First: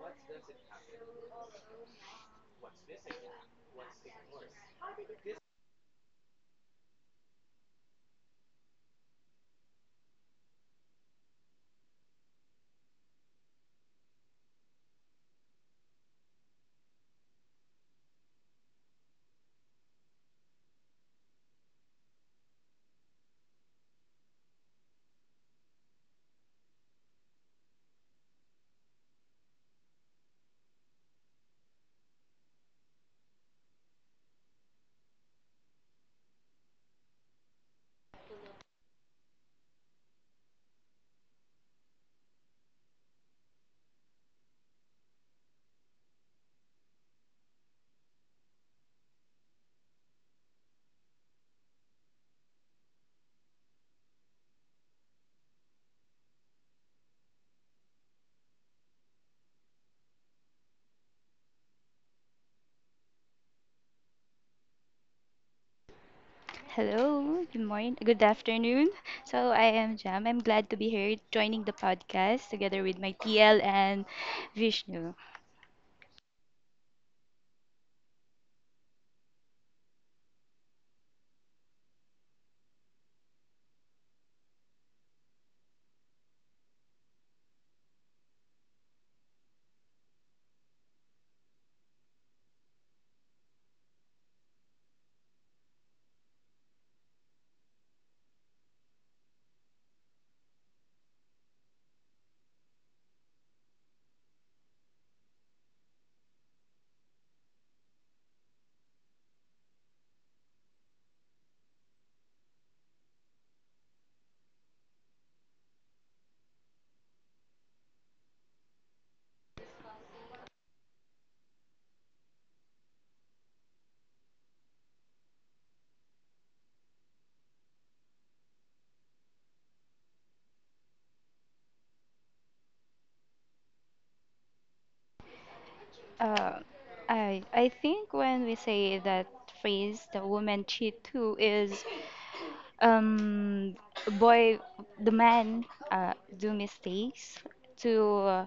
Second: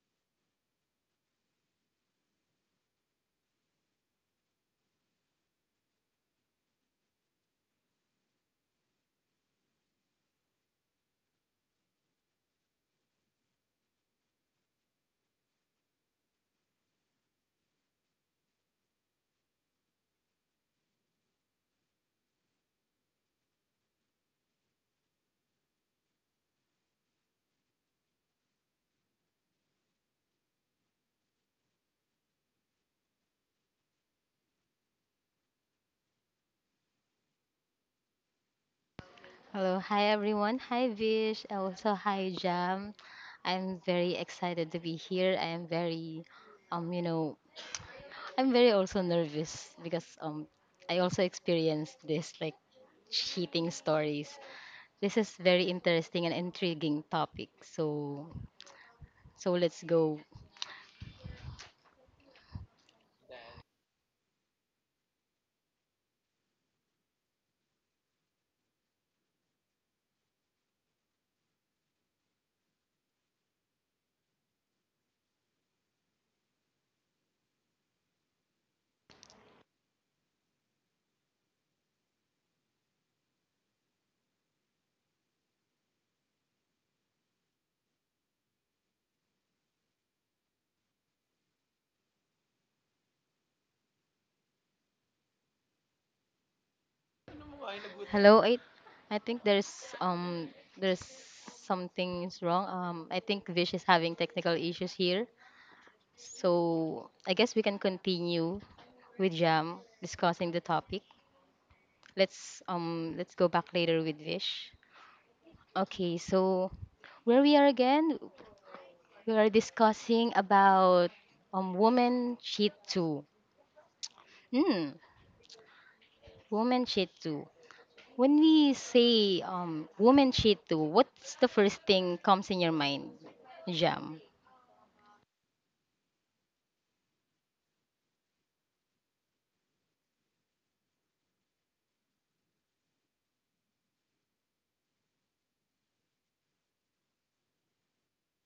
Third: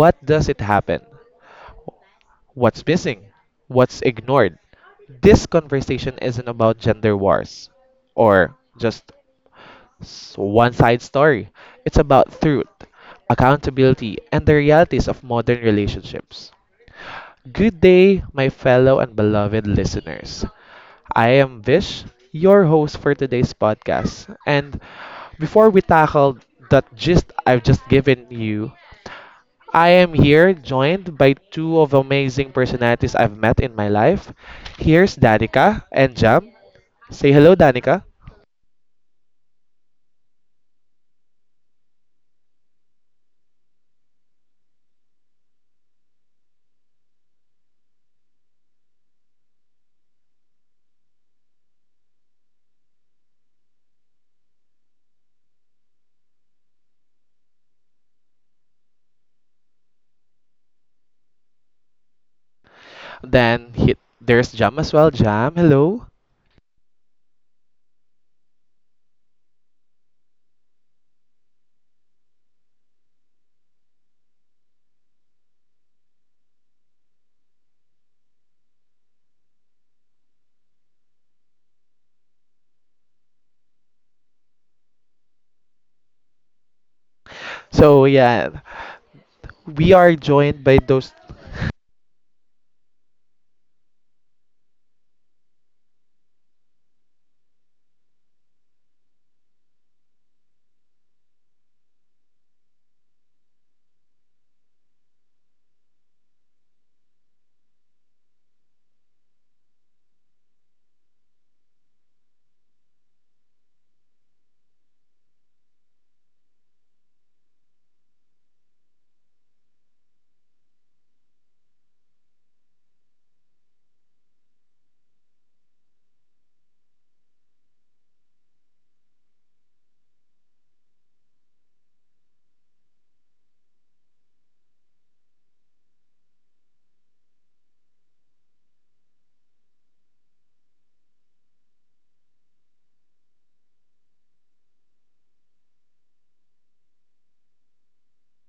what does it happen, what's missing, what's ignored. This conversation isn't about gender wars or just One Side Story. It's about truth, accountability, and the realities of modern relationships. Good day, my fellow and beloved listeners. I am Vish, your host for today's podcast. And before we tackle that gist I've just given you, I am here joined by two of amazing personalities I've met in my life. Here's Danica and Jam. Say hello, Danica. Hello, hi everyone. Hi Vish, and also hi Jam. I'm very excited to be here. I am very, um you know, I'm very also nervous because I also experienced this, like, cheating stories. This is very interesting and intriguing topic. So let's go. Then there's Jam as well. Jam, hello. Hello, good morning, good afternoon. So I am Jam. I'm glad to be here joining the podcast together with my TL and Vishnu. So yeah, we are joined by those. Hello. I think um there's something is wrong. I think Vish is having technical issues here. So I guess we can continue with Jam discussing the topic. Let's go back later with Vish. Okay, so where we are again, we are discussing about women cheat too. Hmm, women cheat too. When we say women cheat too, what's the first thing comes in your mind, Jam? Uh, I think when we say that phrase, the woman cheat too, is um boy, the man uh, do mistakes to uh,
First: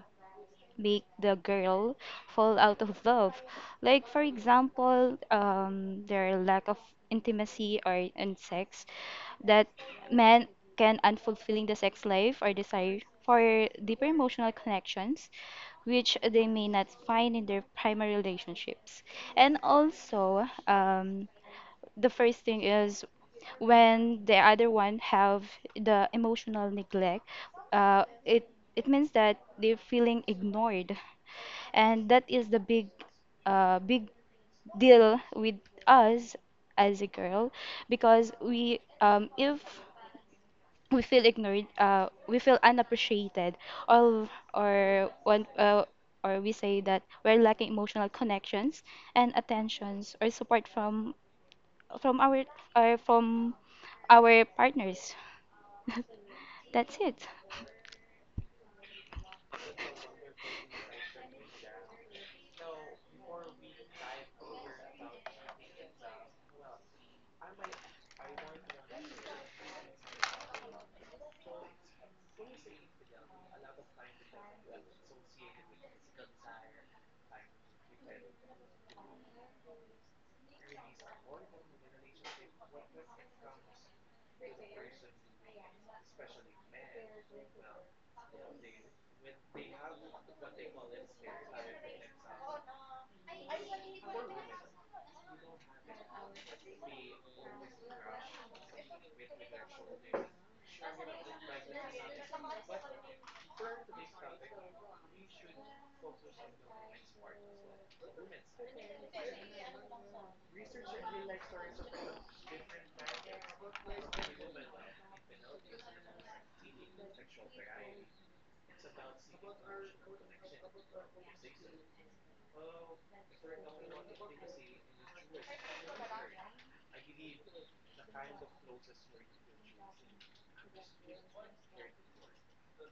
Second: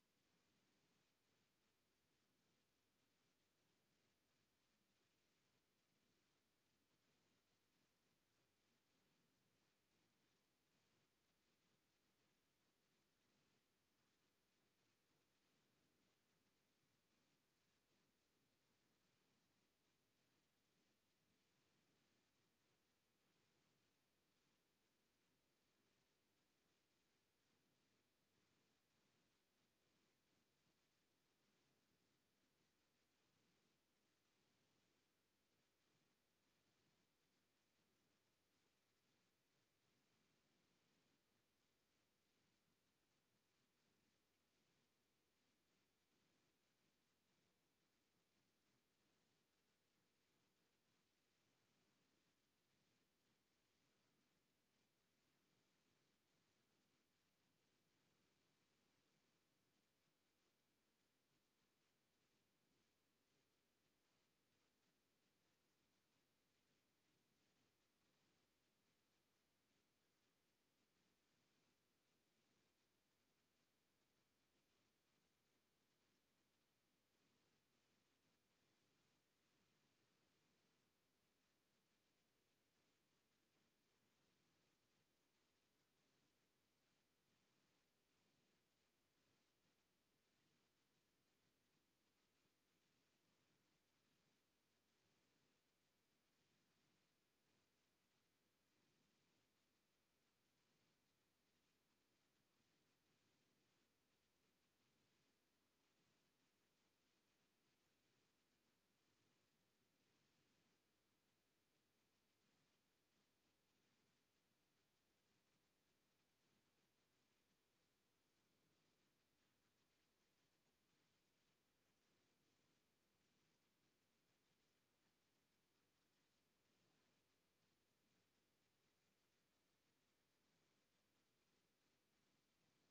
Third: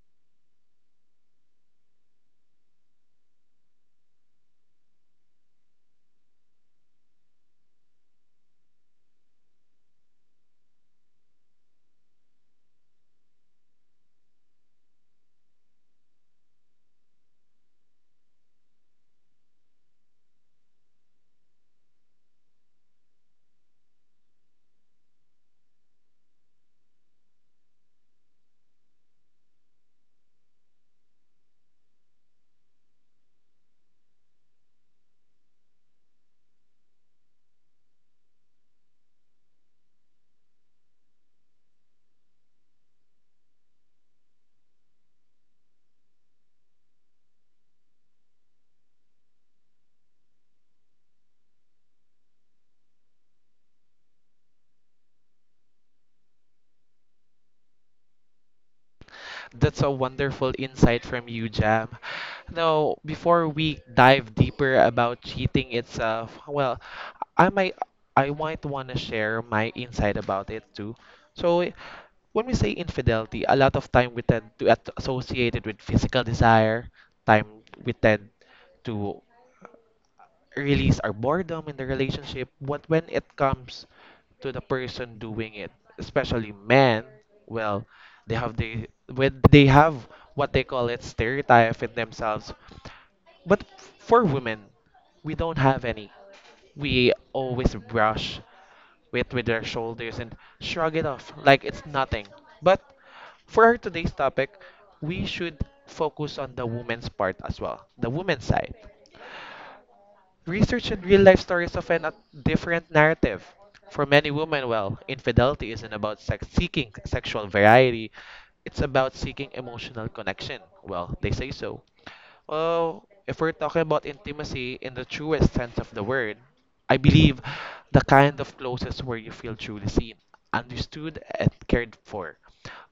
make the girl fall out of love. Like, for example, their lack of intimacy or in sex that men can unfulfilling the sex life or desire for deeper emotional connections which they may not find in their primary relationships, and also the first thing is when the other one have the emotional neglect. Uh, it it means that they're feeling ignored, and that is the big deal with us as a girl because we if we feel ignored, we feel unappreciated, or or one uh, or we say that we're lacking emotional connections and attentions or support from our from our partners. That's it. That's a wonderful insight from you, Jam. Now, before we dive deeper about cheating itself, well, I might, I might want to share my insight about it too. So when we say infidelity, a lot of time we tend to associate it with physical desire. Time we tend to release our boredom in the relationship, but when it comes to the person doing it, especially men, well, they have the when they have what they call it stereotype in themselves. But for women, we don't have any. We always brush it with our shoulders and shrug it off like it's nothing. But for our today's topic, we should focus on the woman's part as well, the woman's side. Research and real life stories often a different narrative. For many women, well, infidelity isn't about sex seeking sexual variety, it's about seeking emotional connection. Well, they say so. Well, if we're talking about intimacy in the truest sense of the word, I believe the kind of closest where you feel truly seen, understood, and cared for.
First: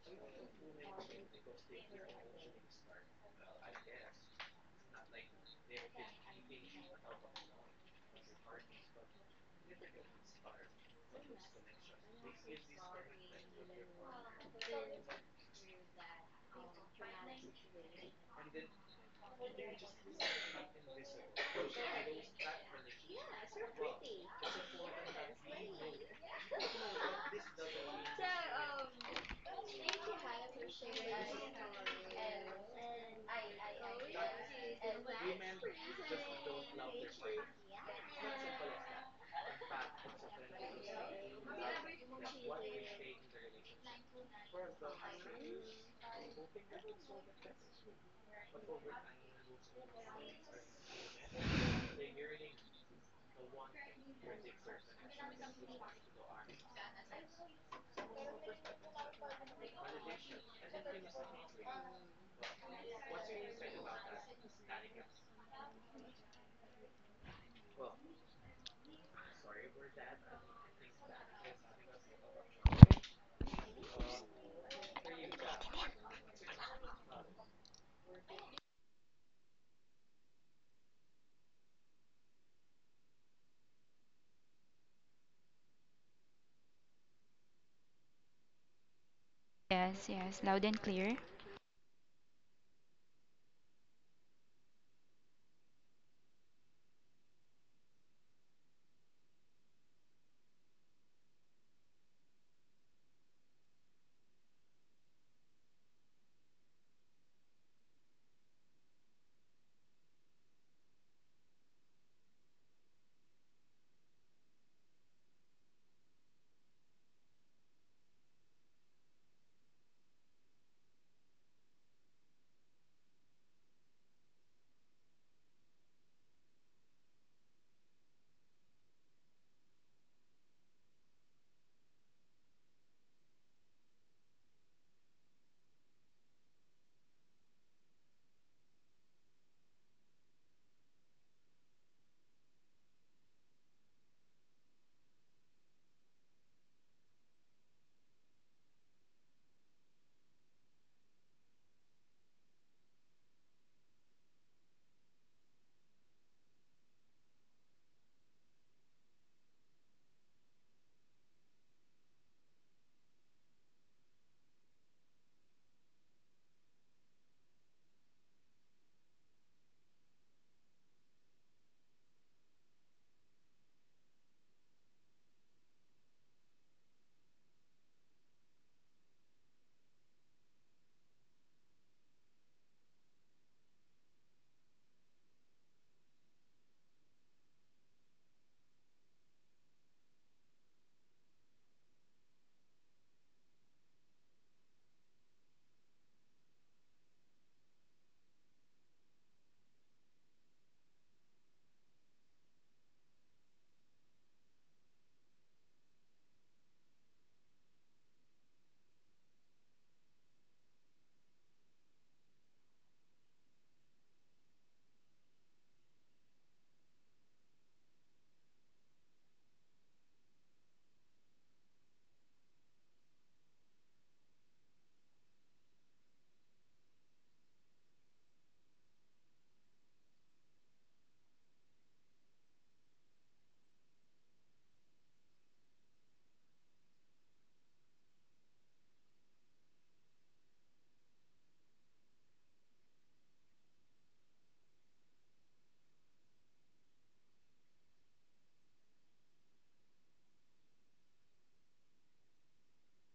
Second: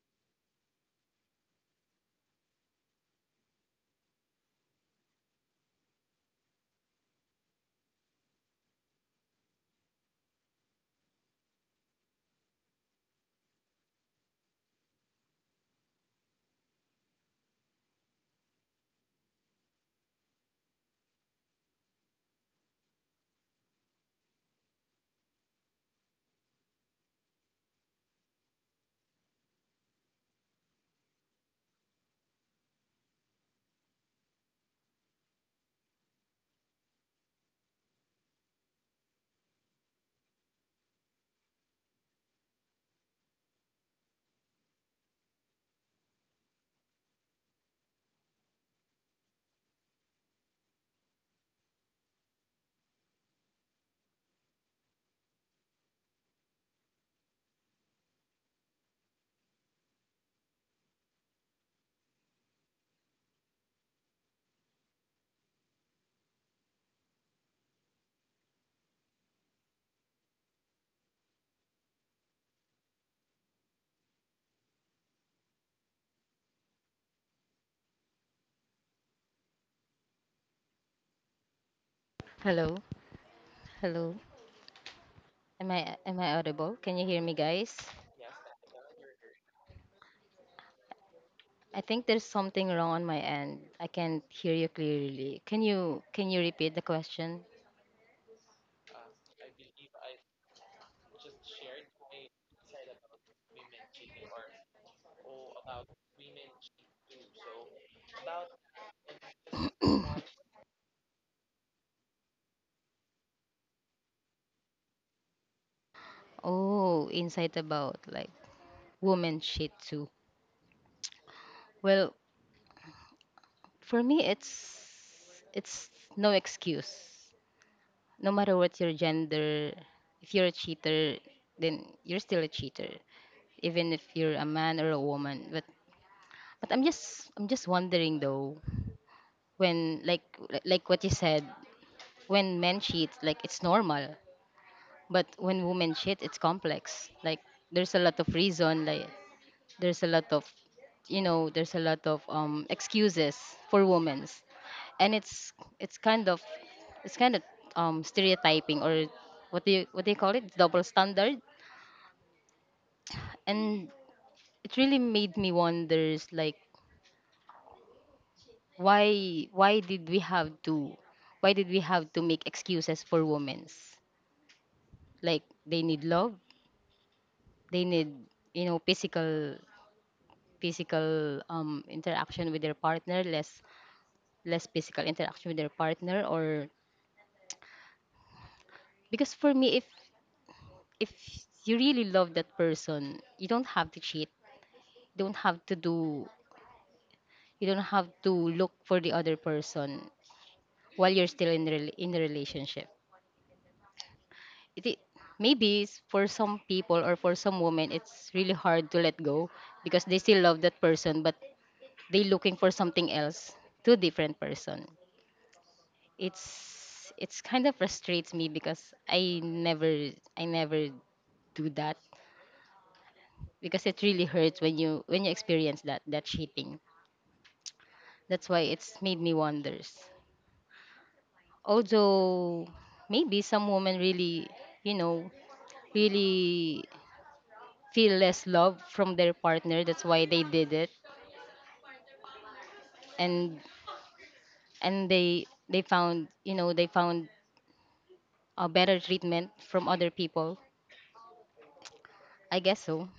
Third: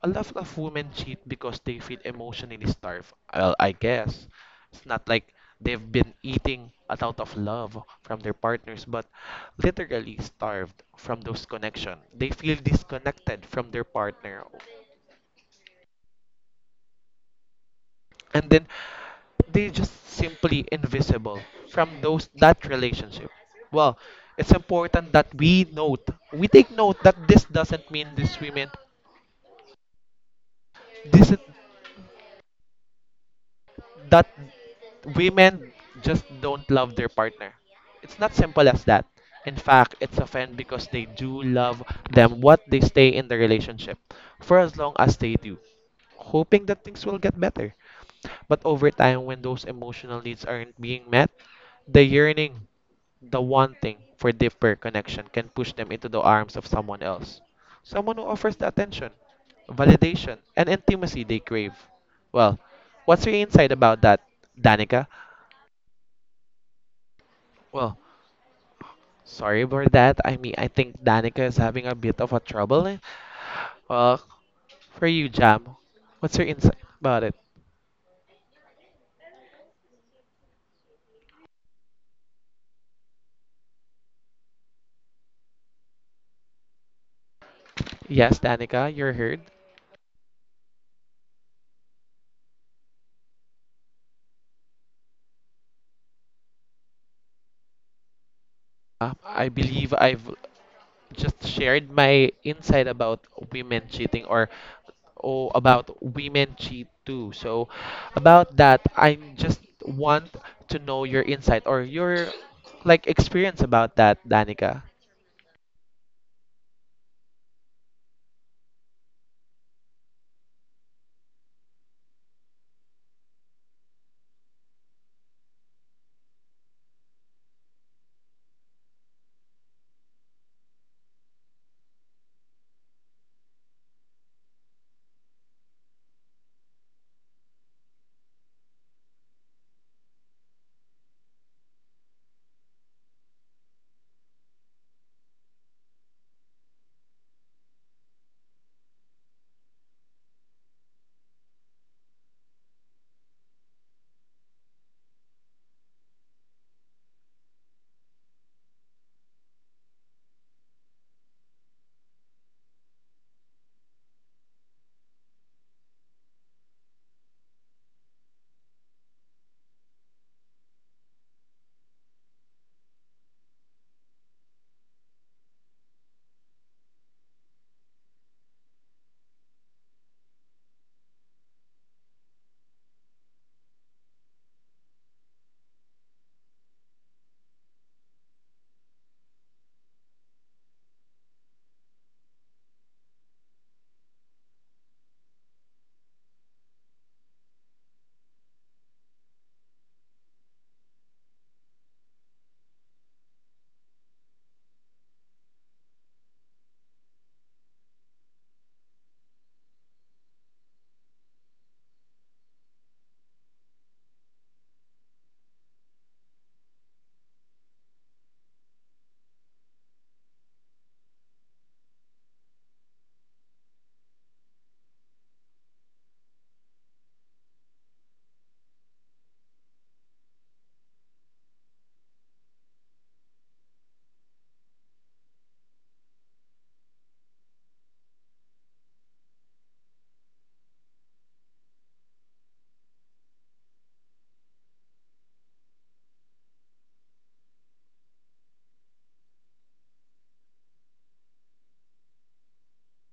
A lot of women cheat because they feel emotionally starved. Well, I guess it's not like they've been eating a lot of love from their partners, but literally starved from those connections. They feel disconnected from their partner, and then they just simply invisible from those that relationship. Well, it's important that we note, we take note that this doesn't mean these women, this that women just don't love their partner. It's not simple as that. In fact, it's often because they do love them what they stay in the relationship for as long as they do, hoping that things will get better. But over time, when those emotional needs aren't being met, the yearning the wanting for deeper connection can push them into the arms of someone else. Someone who offers the attention, validation, and intimacy they crave. Well, what's your insight about that, Danica? Well, sorry for that. I mean, I think Danica is having a bit of a trouble. Eh. Well, for you, Jam, what's your insight about it? Hello, hello. Am I audible? Can you hear me, guys? Yes, Danica, you're heard. Yes, yes, loud and clear. I think there's something wrong on my end. I can't hear you clearly. Can you repeat the question? I believe I've just shared my insight about women cheating about women cheat too. So about that, I just want to know your insight or your like experience about that, Danica. Oh, insight about like woman shit too. Well, for me it's no excuse. No matter what your gender, if you're a cheater, then you're still a cheater, even if you're a man or a woman. But I'm just wondering though, when, like what you said, when men cheat, like, it's normal, but when women cheat, it's complex, like there's a lot of reason, like there's a lot of, there's a lot of excuses for women, and it's kind of, it's kind of stereotyping, or what do you call it, double standard. And it really made me wonders, like, why did we have to why did we have to make excuses for women's, like, they need love, they need, physical, physical interaction with their partner, less physical interaction with their partner, or, because for me, if you really love that person, you don't have to cheat. You don't have to do you don't have to look for the other person while you're still in the relationship. It, maybe it's for some people, or for some women, it's really hard to let go because they still love that person, but they looking for something else, to different person. It's kind of frustrates me because I never I never do that, because it really hurts when you experience that cheating. That's why it's made me wonders. Although maybe some women really, you know, really feel less love from their partner. That's why they did it, and and they found you know they found a better treatment from other people. I guess so.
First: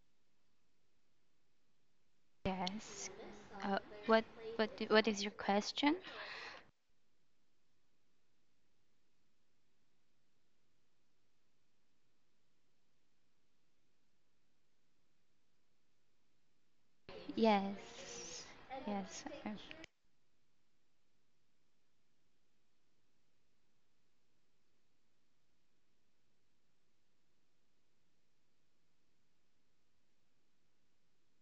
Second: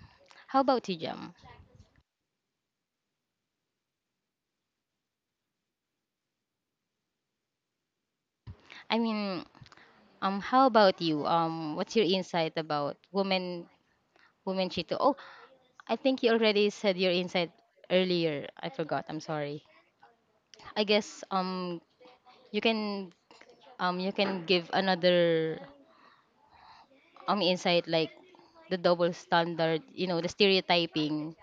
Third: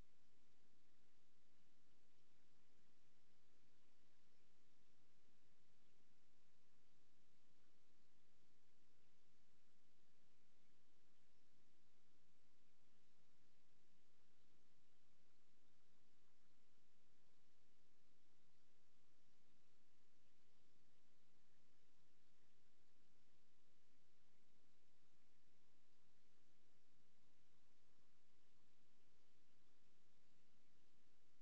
How about you, Jam? Yes. Uh, what what is your question? I mean, how about you? What's your insight about women cheating? Oh, I think you already said your insight Yes. earlier. I forgot. I'm Yes. sorry. I guess you can you can give another insight, like the double standard, you know, the stereotyping.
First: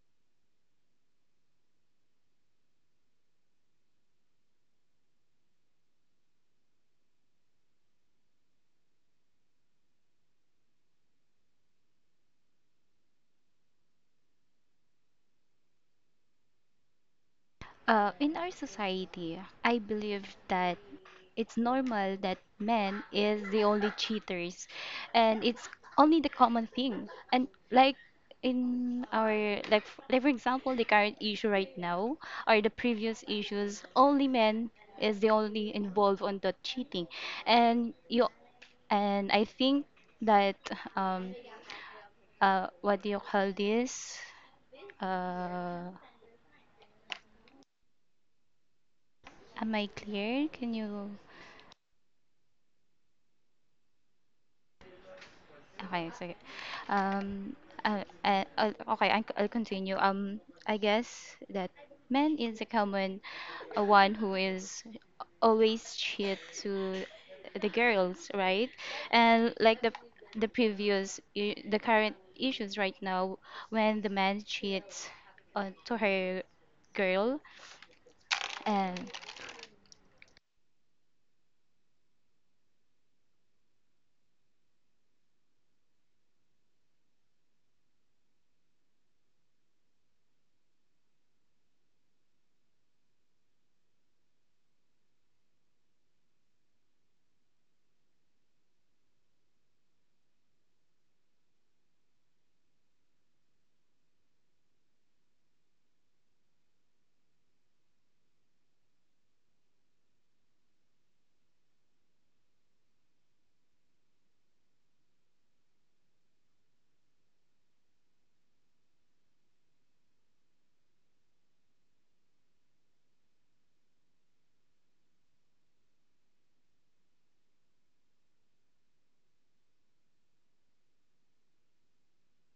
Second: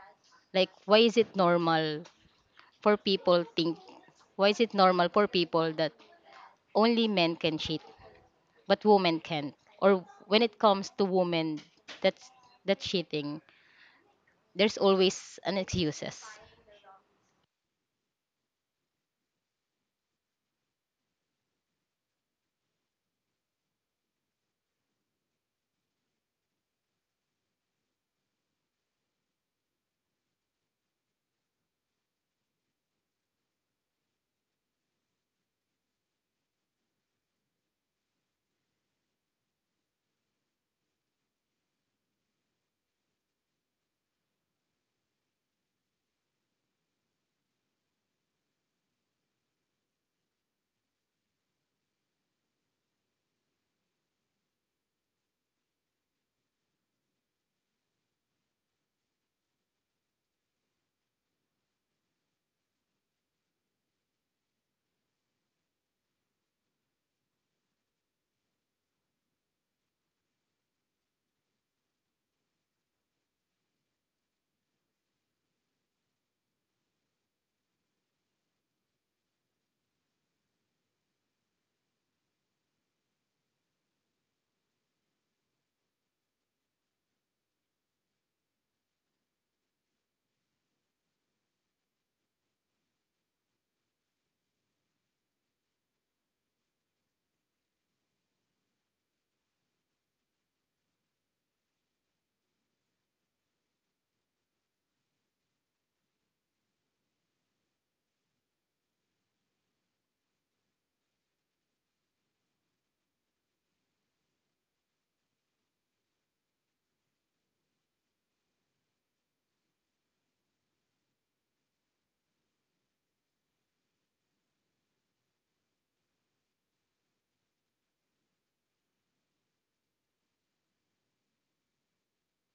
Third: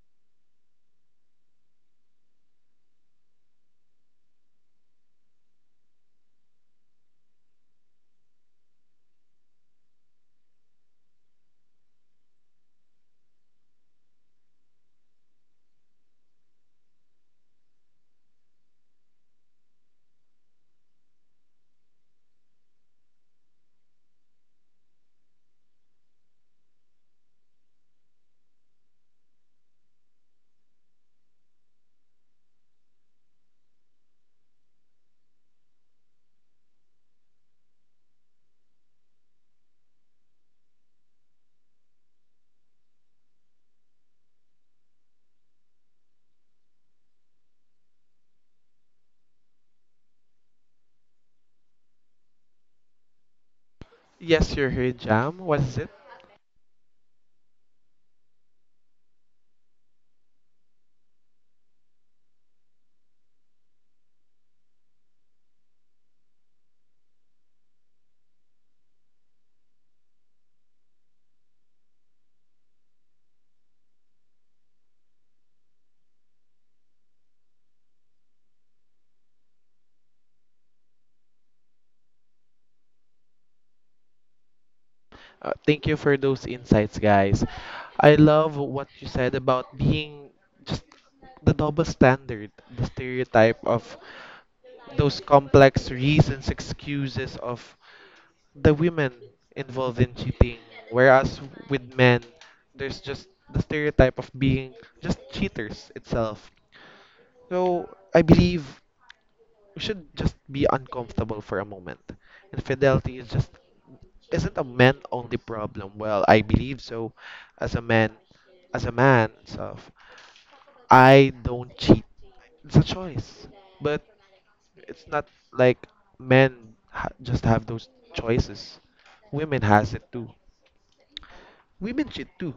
Like, for people think why is it normal for people that only men can cheat, but women can't? Or when it comes to women, that's that's cheating, there's always an excuses. In our society, I believe that it's normal that men is the only cheaters, and it's only the common thing. And like in our like, like for example, the current issue right now or the previous issues, only men is the only involved on the cheating, and you and I think that um what do you call this? Uh, am I clear? Can you? Yes, you're here, Jam. What is it? Okay, sige. Um, uh, uh, uh, okay, I'll continue. I guess that man is a common one who is always cheat to the girls, right? And like the previous, the current issues right now, when the man cheats on to her girl, and Thank you for those insights, guys. I love what you said about being just the double standard, the stereotype of those complex reasons, excuses of the women involved in cheating, whereas with men there's just the stereotype of being just cheaters itself. So I believe we should just be uncomfortable for a moment. Infidelity is just isn't a men only problem, well, I believe so. as a man as a man itself, I don't cheat. It's a choice. But it's not like men just have those choices. Women has it too. Women cheat too.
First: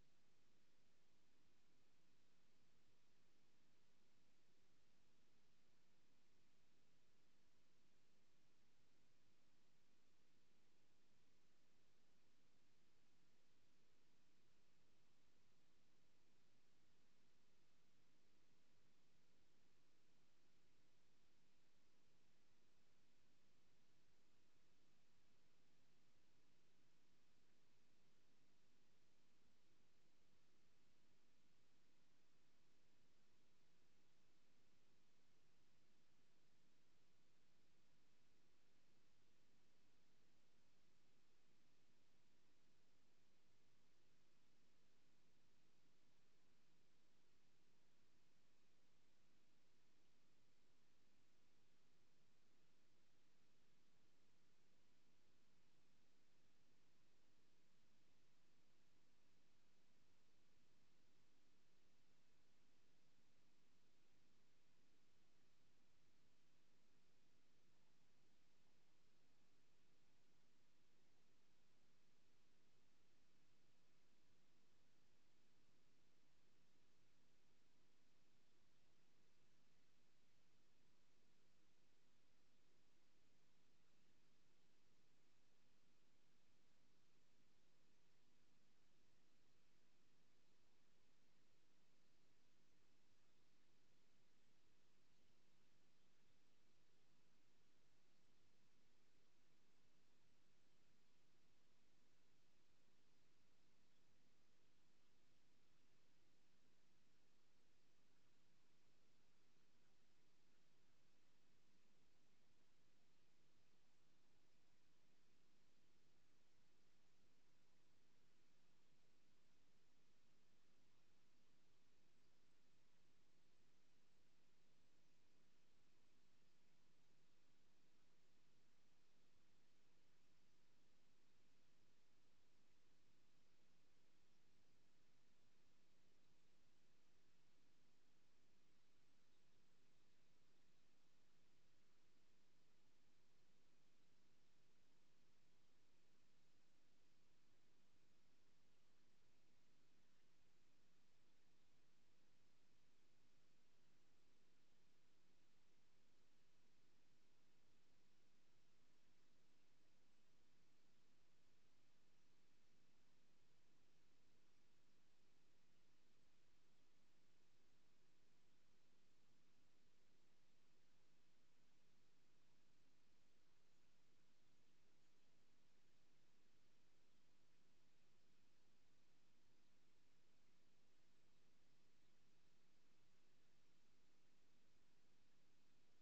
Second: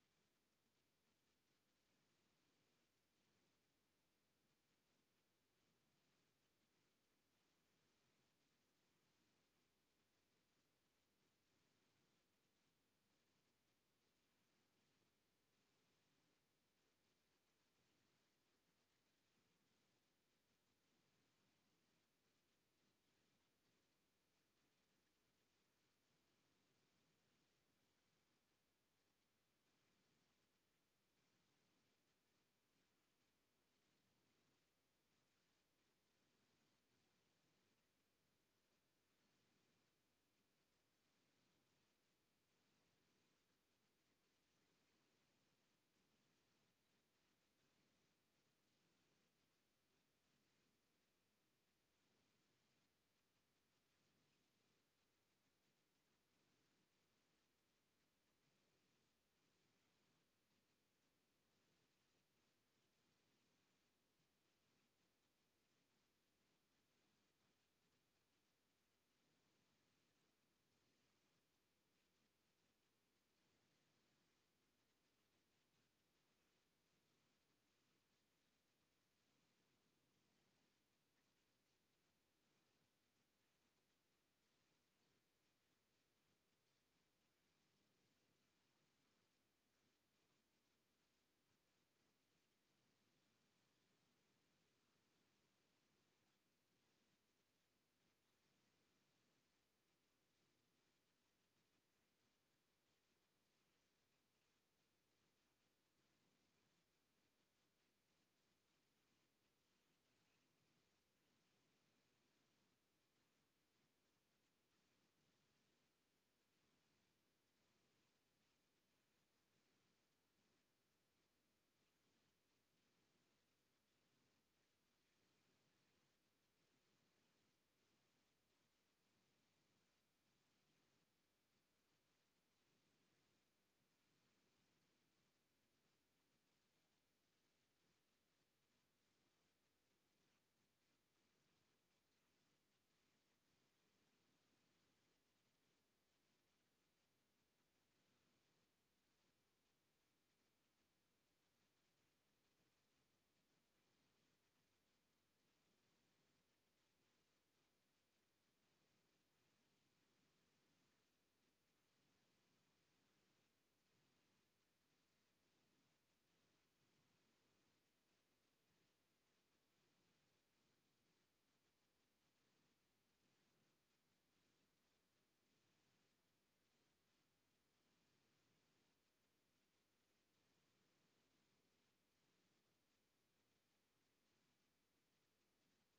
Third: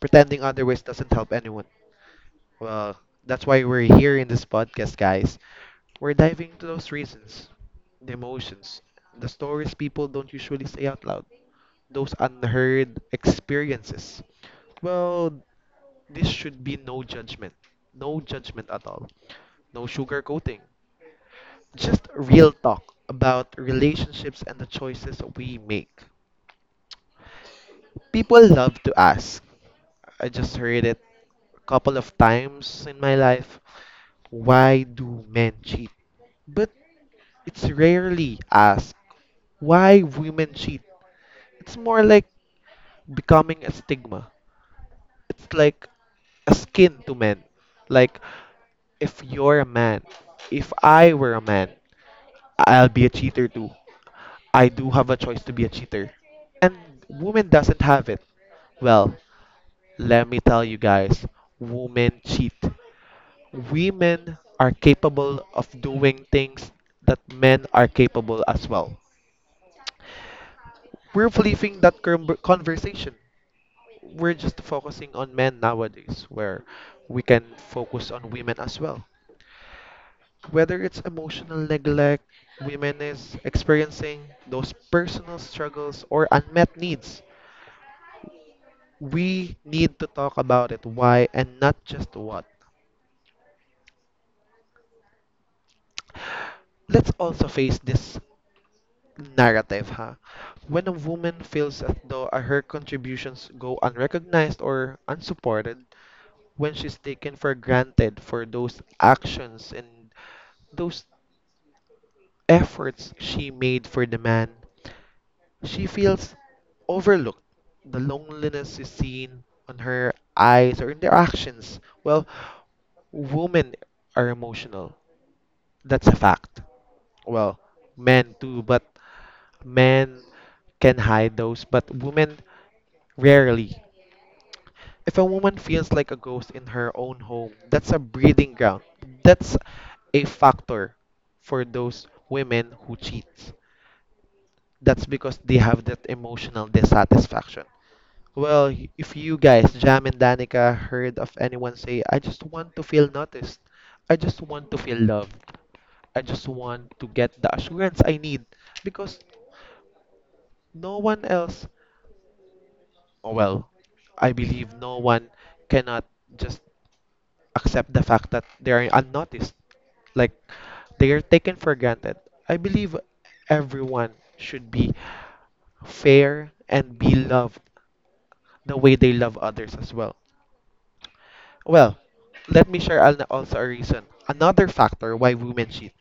Pretending otherwise doesn't help anyone. Well, that's why we're here in this podcast, guys. We're diving into those reasons, the emotions, the stories people don't usually say out loud, those unheard experiences. Well, this should be no judgment. No judgment at all. No sugarcoating. Just real talk about relationships and the choices we make. People love to ask. I just heard it a couple of times in my life. Why do men cheat? But it's rarely asked why women cheat. It's more like becoming a stigma. It's like a skin to men. Like if you're a man, if I were a man, I'll be a cheater too. I do have a choice to be a cheater. And woman doesn't have it. Well, let me tell you guys, women cheat. Women are capable of doing things that men are capable as well. We're leaving that conversation. We're just focusing on men nowadays, where we can focus on women as well. Whether it's emotional neglect, women is experiencing those personal struggles or unmet needs. We need to talk about it, why and not just what. Let's also face this narrative, huh? When a woman feels as though her contributions go unrecognized or unsupported, when she's taken for granted for those actions and those efforts she made for the man, she feels overlooked. The loneliness is seen on her eyes or in their actions. Well, women are emotional. That's a fact. Well, men too, but men can hide those, but women rarely. If a woman feels like a ghost in her own home, that's a breeding ground. That's a factor for those women who cheat. That's because they have that emotional dissatisfaction. Well, if you guys, Jam and Danica, heard of anyone say, I just want to feel noticed, I just want to feel loved, I just want to get the assurance I need, because no one else, well, I believe no one cannot just accept the fact that they are unnoticed. Like, they are taken for granted. I believe everyone should be fair and be loved the way they love others as well. Well, let me share also a reason. Another factor why women cheat.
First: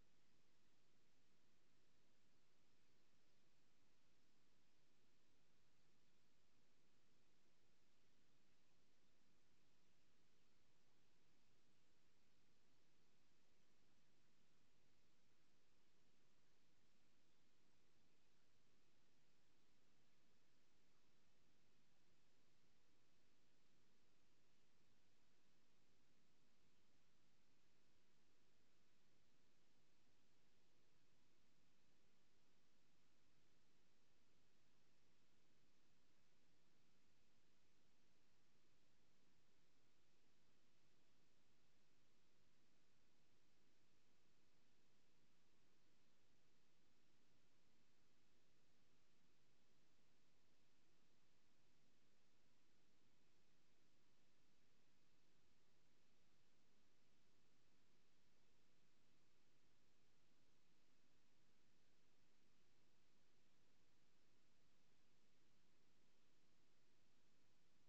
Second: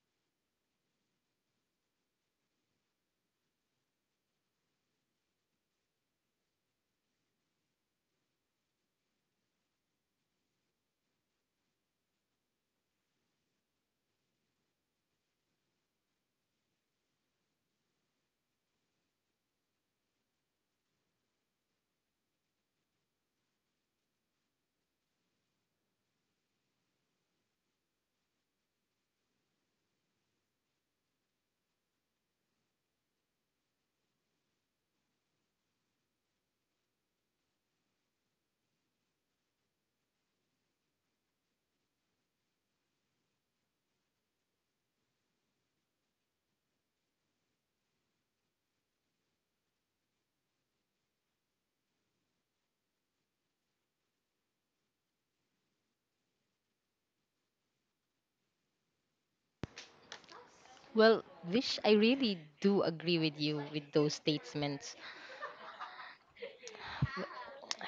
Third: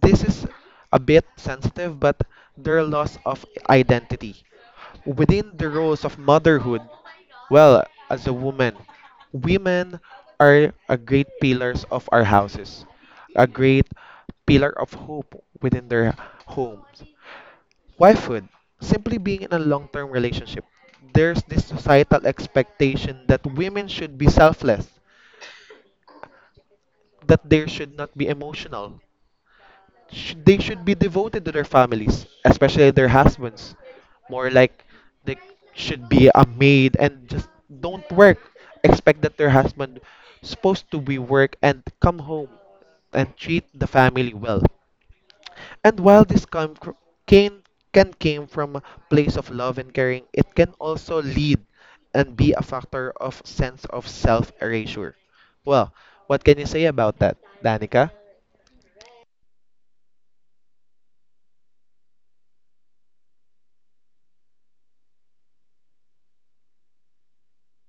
This is a bit sensitive, but their loss of identity. Within the roles of motherhood, well, as a woman, women are a great pillars of our houses, a great pillar of hope within their homes. Wifehood, simply being in a long term relationship, there's this societal expectation that women should be selfless, that they should not be emotional. They should be devoted to their families, especially their husbands. More like they should be a maid and just don't work. Expect that their husband supposed to be work and come home and treat the family well. And while this come cr- came can came from a place of love and caring, it can also lead and be a factor of sense of self erasure. Well, what can you say about that, Danica? Well, Vish, I really do agree with you with those statements.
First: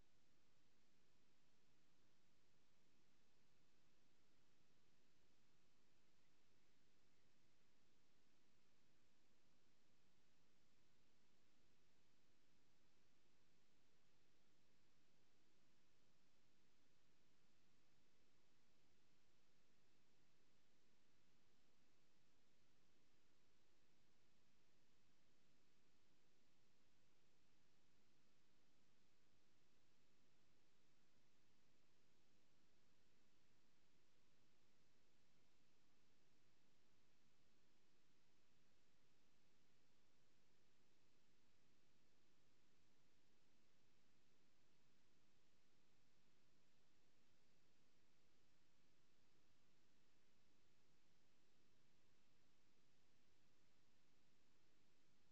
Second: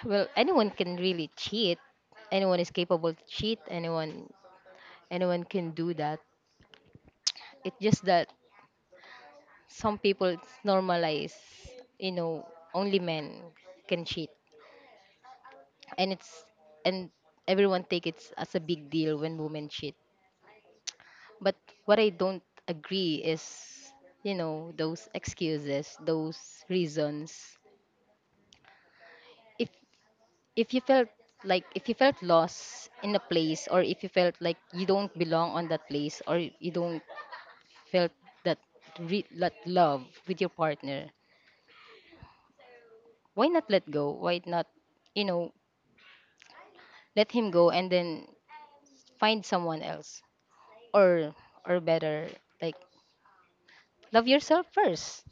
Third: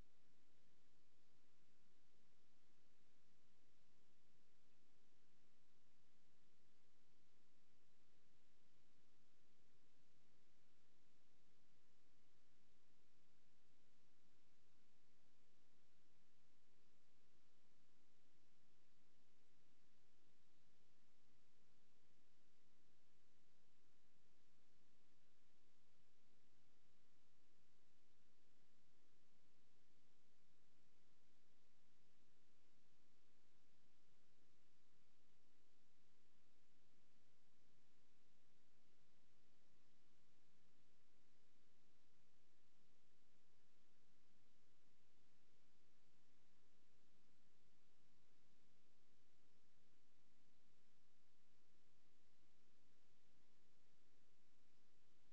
Well, anyone can really cheat. Anyone is capable to cheat. Anyone, anyone can do that. It's just that some people it's normalize. You know, only men can cheat, and it's and everyone take it as a big deal when women cheat. But what I don't agree is, those excuses, those reasons. If if you felt, like, if you felt lost in a place, or if you felt like you don't belong on that place, or you don't felt that that love with your partner, why not let go, why not, you know let him go, and then find someone else, or, better, like, love yourself first,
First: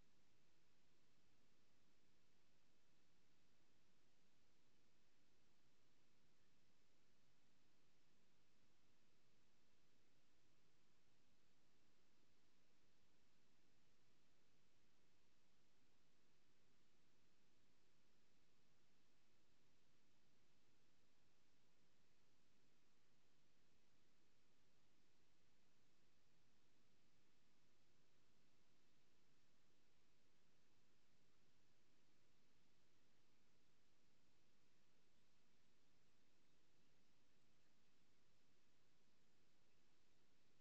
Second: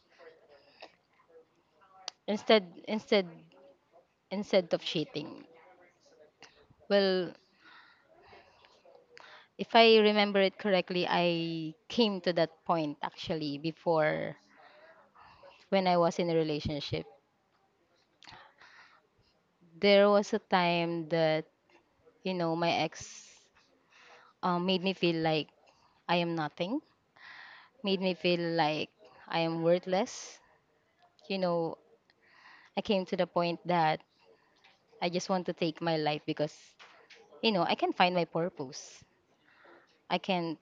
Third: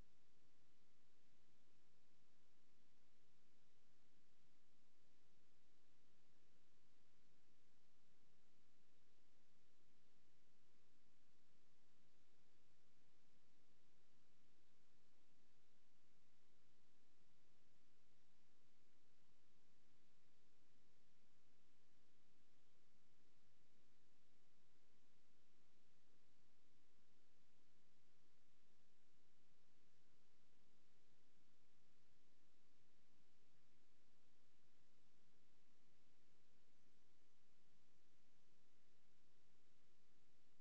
instead instead instead of cheating. Well, if I remember it correctly, I came to that point actually before. When I was in a relationship, there was a time that, you know, my ex, made me feel like I am nothing, made me feel like I am worthless. You know, I came to the point that I just want to take my life, because, you know, I can find my purpose. I can,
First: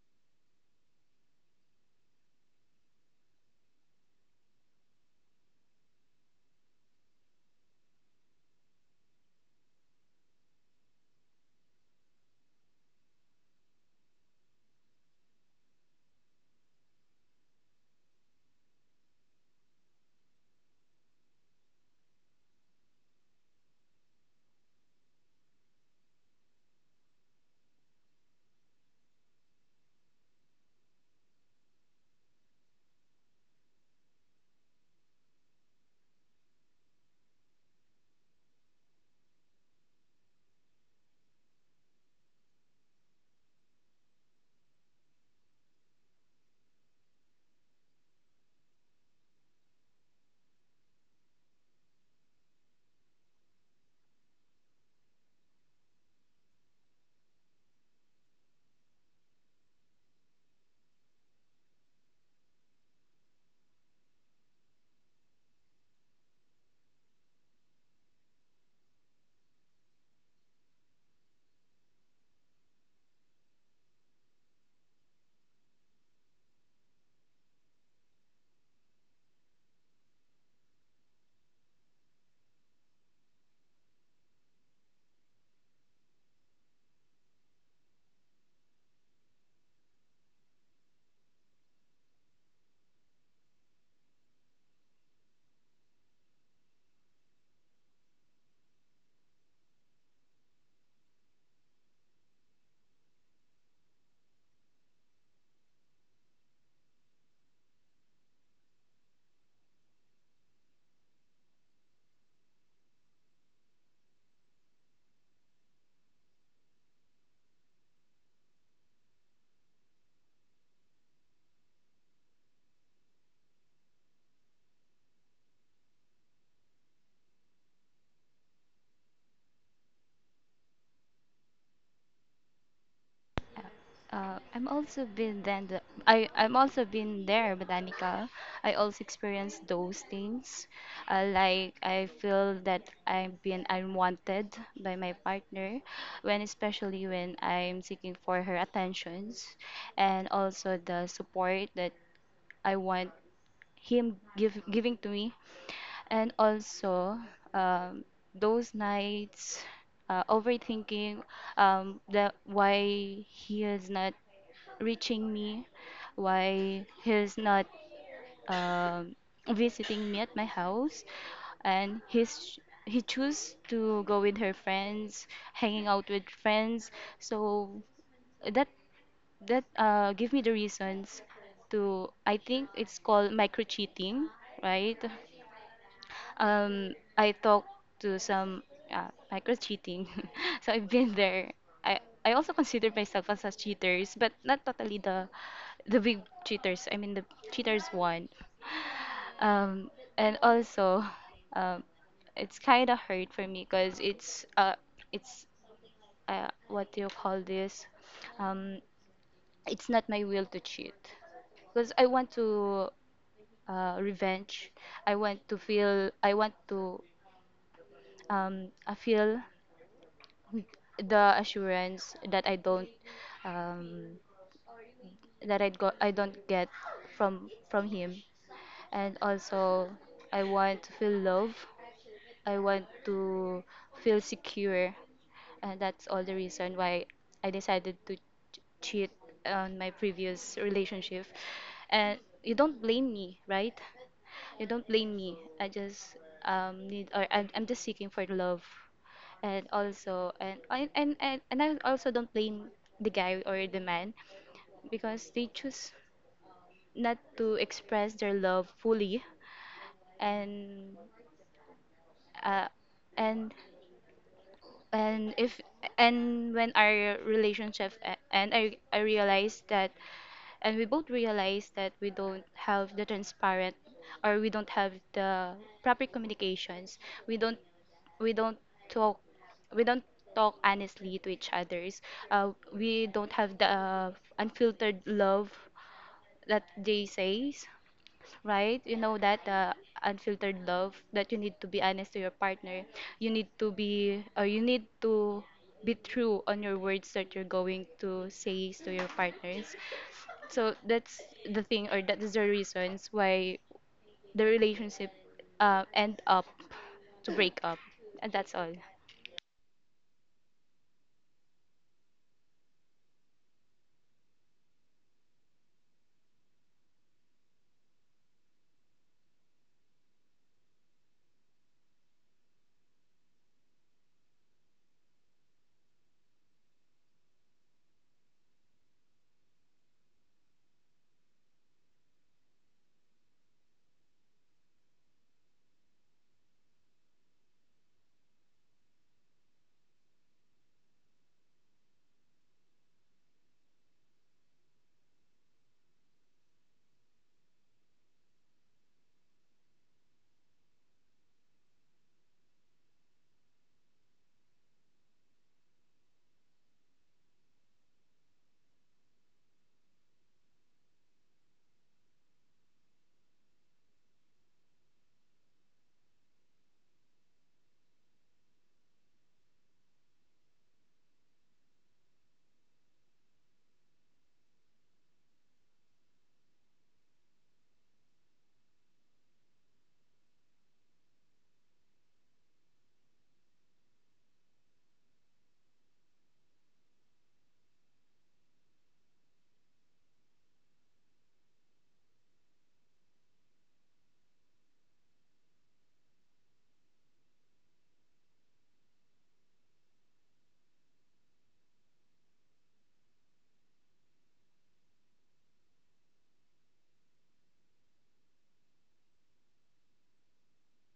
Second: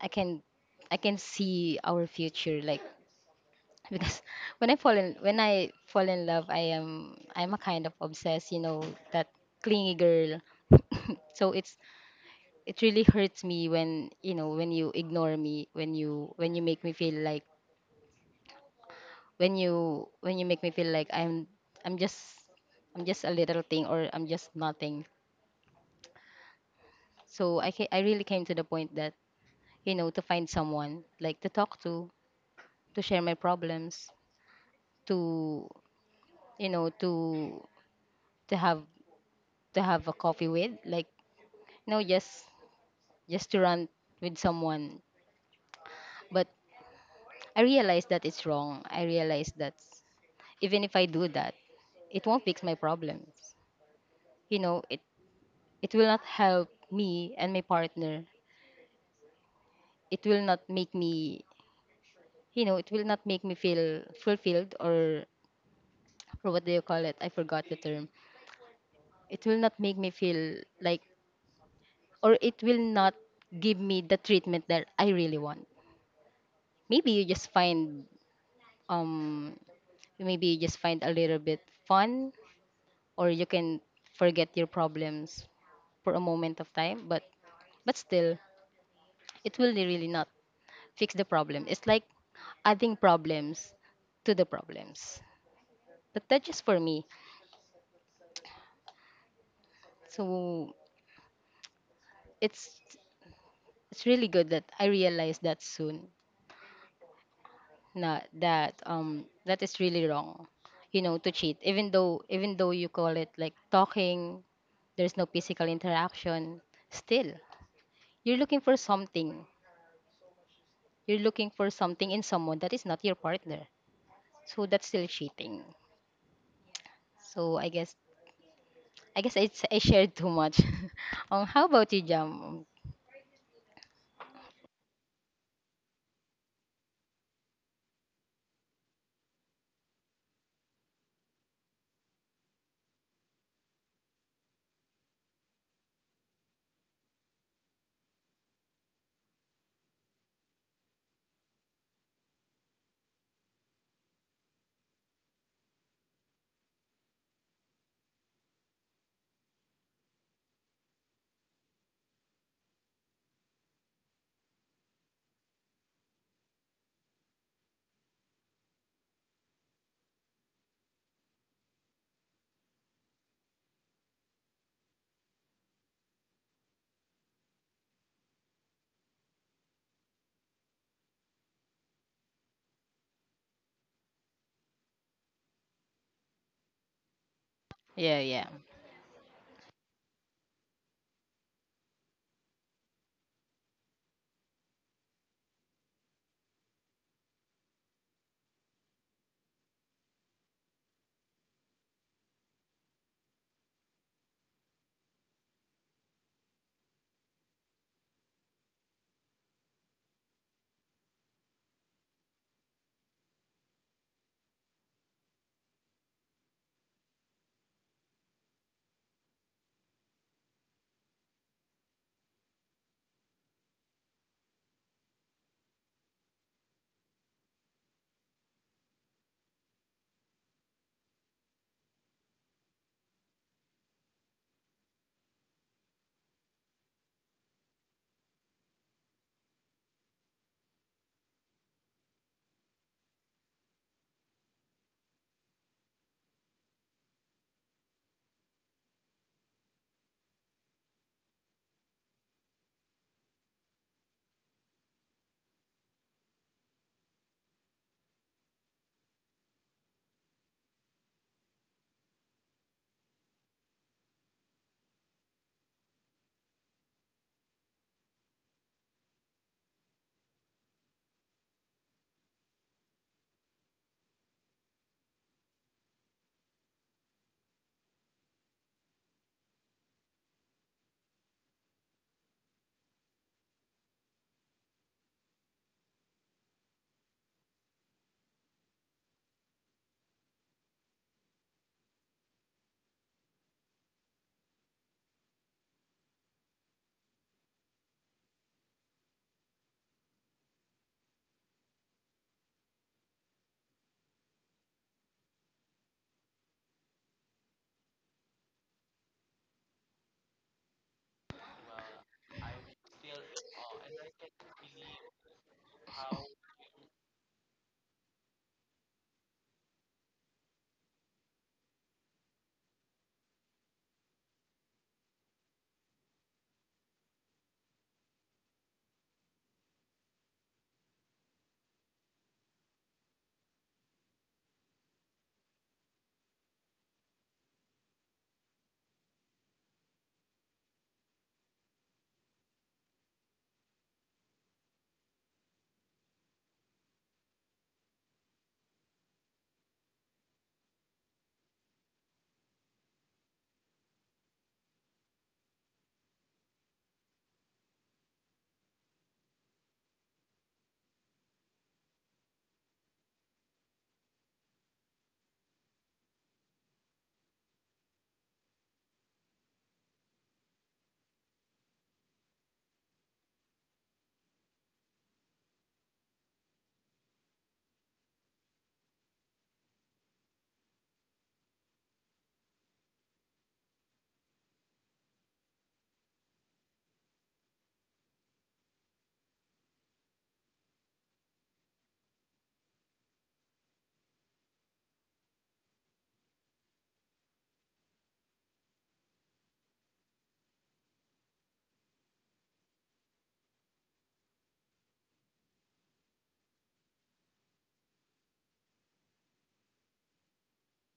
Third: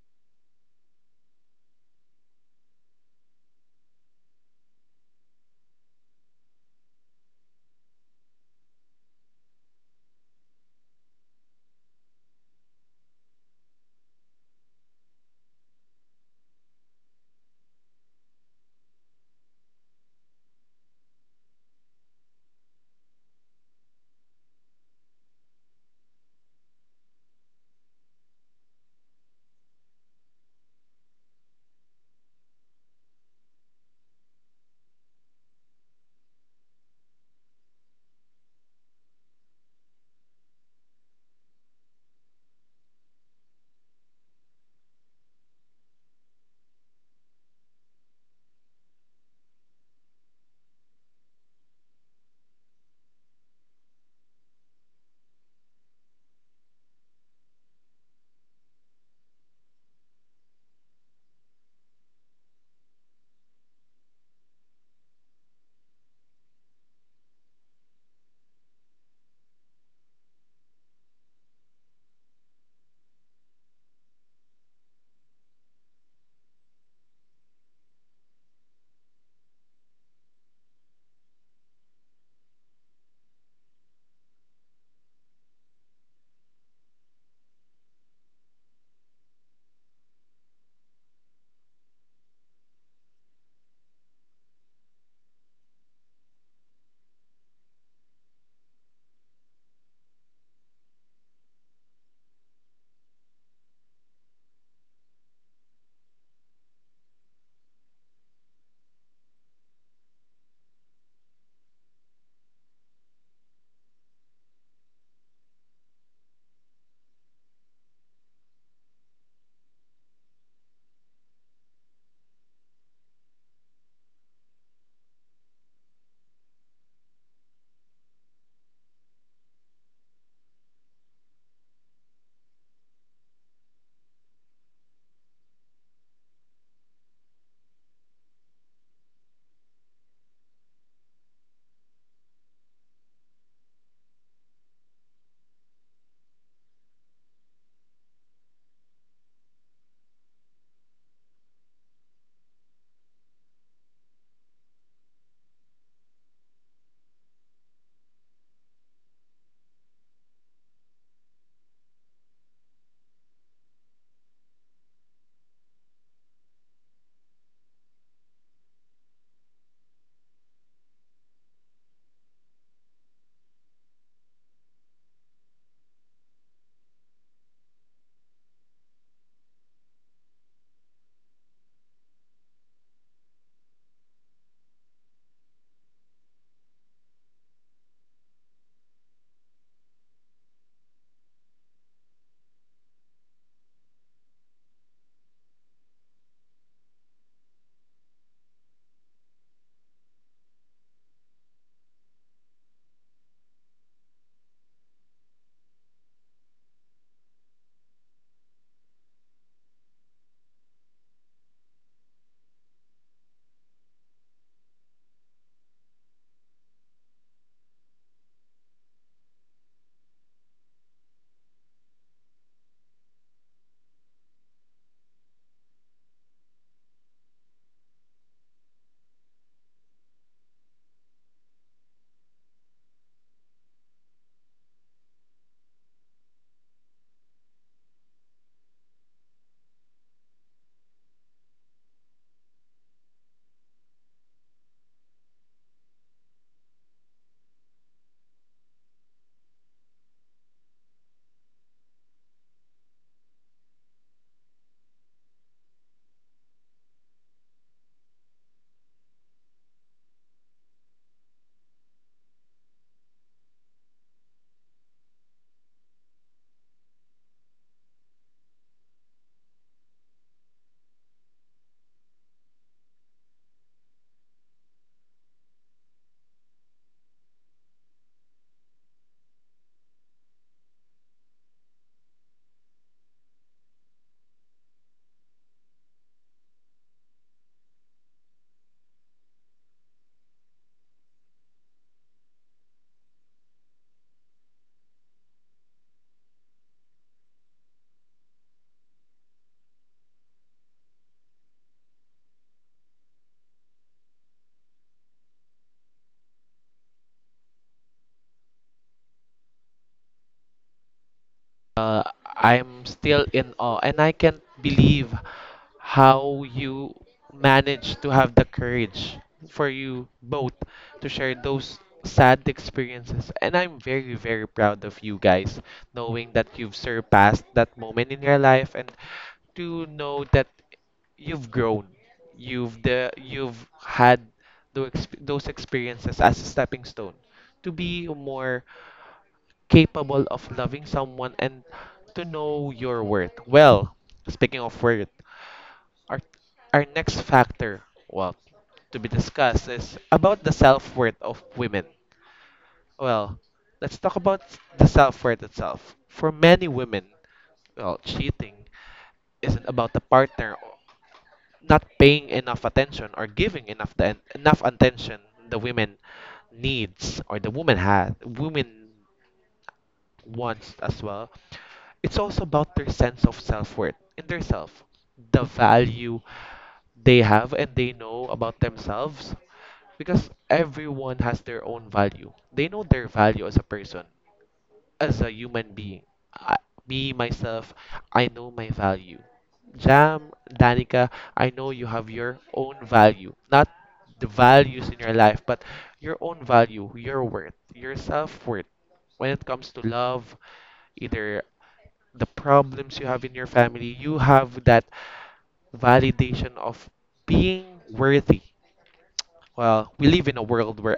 i can I can see our future, like. Because when I fall in love, I'm a kind of obsessed, you know, that clingy girl. So it really hurts me when, you know, when you ignore me, when you make me feel like, when you make me feel like i'm just I'm just a little thing, or I'm just nothing. So I really came to the point that, you know, to find someone, like, to talk to share my problems, to, you know, to have to have a coffee with, like, you know, just to run with someone. But I realized that it's wrong. I realized that even if I do that, it won't fix my problems. You know, it will not help me and my partner. It will not make me, you know, it will not make me feel fulfilled, or, what do you call it? I forgot the term. It will not make me feel like, or it will not give me the treatment that I really want. Maybe you just find, um maybe you just find a little bit fun, or you can forget your problems for a moment of time, but still, it will really not fix the problem. It's like adding problems to the problems. But that's just for me. So it's it's really good that I realized that soon. Na, that is really wrong, you know, to cheat. Even though you call it like talking, there's no physical interaction, still, you're looking for something. You're looking for something in someone that is not your partner. So that's still cheating. So I guess it's, I shared too much. How about you, Jam? I'm also been then the, I I'm also been there, Botanica. I also experienced those things. Like I feel that I've been unwanted by my partner, when especially when I'm seeking for her attentions, and also the support that I want him give giving to me, and also um, those nights overthinking, that why he is not reaching me, why he's not um visiting me at my house, and he chose to go with her friends, hanging out with friends. So that give me the reasons to I think it's called micro cheating, right? I talked to Yeah, yeah. some micro cheating, so I've been there. I also consider myself as a cheaters, but not totally the big cheaters. I mean the cheaters one. Um, and also, um, it's kind of hurt for me because it's what do you call this? Um, it's not my will to cheat because I want to revenge. I want to feel. I want to I feel the assurance that I don't, um, that I don't get from him, and also I want to feel love. I want to feel secure, and that's all the reason why I decided to cheat on my previous relationship. And you don't blame me, right? You don't blame me. I just, need, or I'm just seeking for love, and also, and I also don't blame the guy or the man because they choose not to express their love fully, and uh, and and if and when our relationship and I realized that, and we both realized that we don't have the transparent, or we don't have the proper communications, we don't we don't talk, we don't talk honestly to each others. We don't have the unfiltered love that they says, right? You know that, unfiltered love that you need to be honest to your partner. You need to be, or you need to be true on your words that you're going to say to your partners. So that's the thing, or that is the reasons why the relationship end up to break up. And that's all. Uh, I'm still in awe, and I can't believe how you managed to have the courage for you both to share those sad experiences. And I'm very, very proud of you guys, knowing that you've surpassed that moment in your life, and to know that you've grown, you've had those experiences as a stepping stone to be more capable of loving someone and to know your worth. Well, speaking of worth, our our next factor, well, to be discussed is about the self-worth of women. Well, let's talk about the self-worth itself. For many women, well, cheating isn't about the partner not paying enough attention or giving enough enough attention the women needs or the woman has women wants as well. It's also about their sense of self-worth in their self, the value they have and they know about themselves because everyone has their own value. They know their value as a person, as a human being. I, me, myself, I know my value. Jam, Danica, I know you have your own value. Not the values in your life, but your own value, your worth, your self worth. When it comes to love, either the problems you have in your family, you have that validation of being worthy. Well, we live in a world where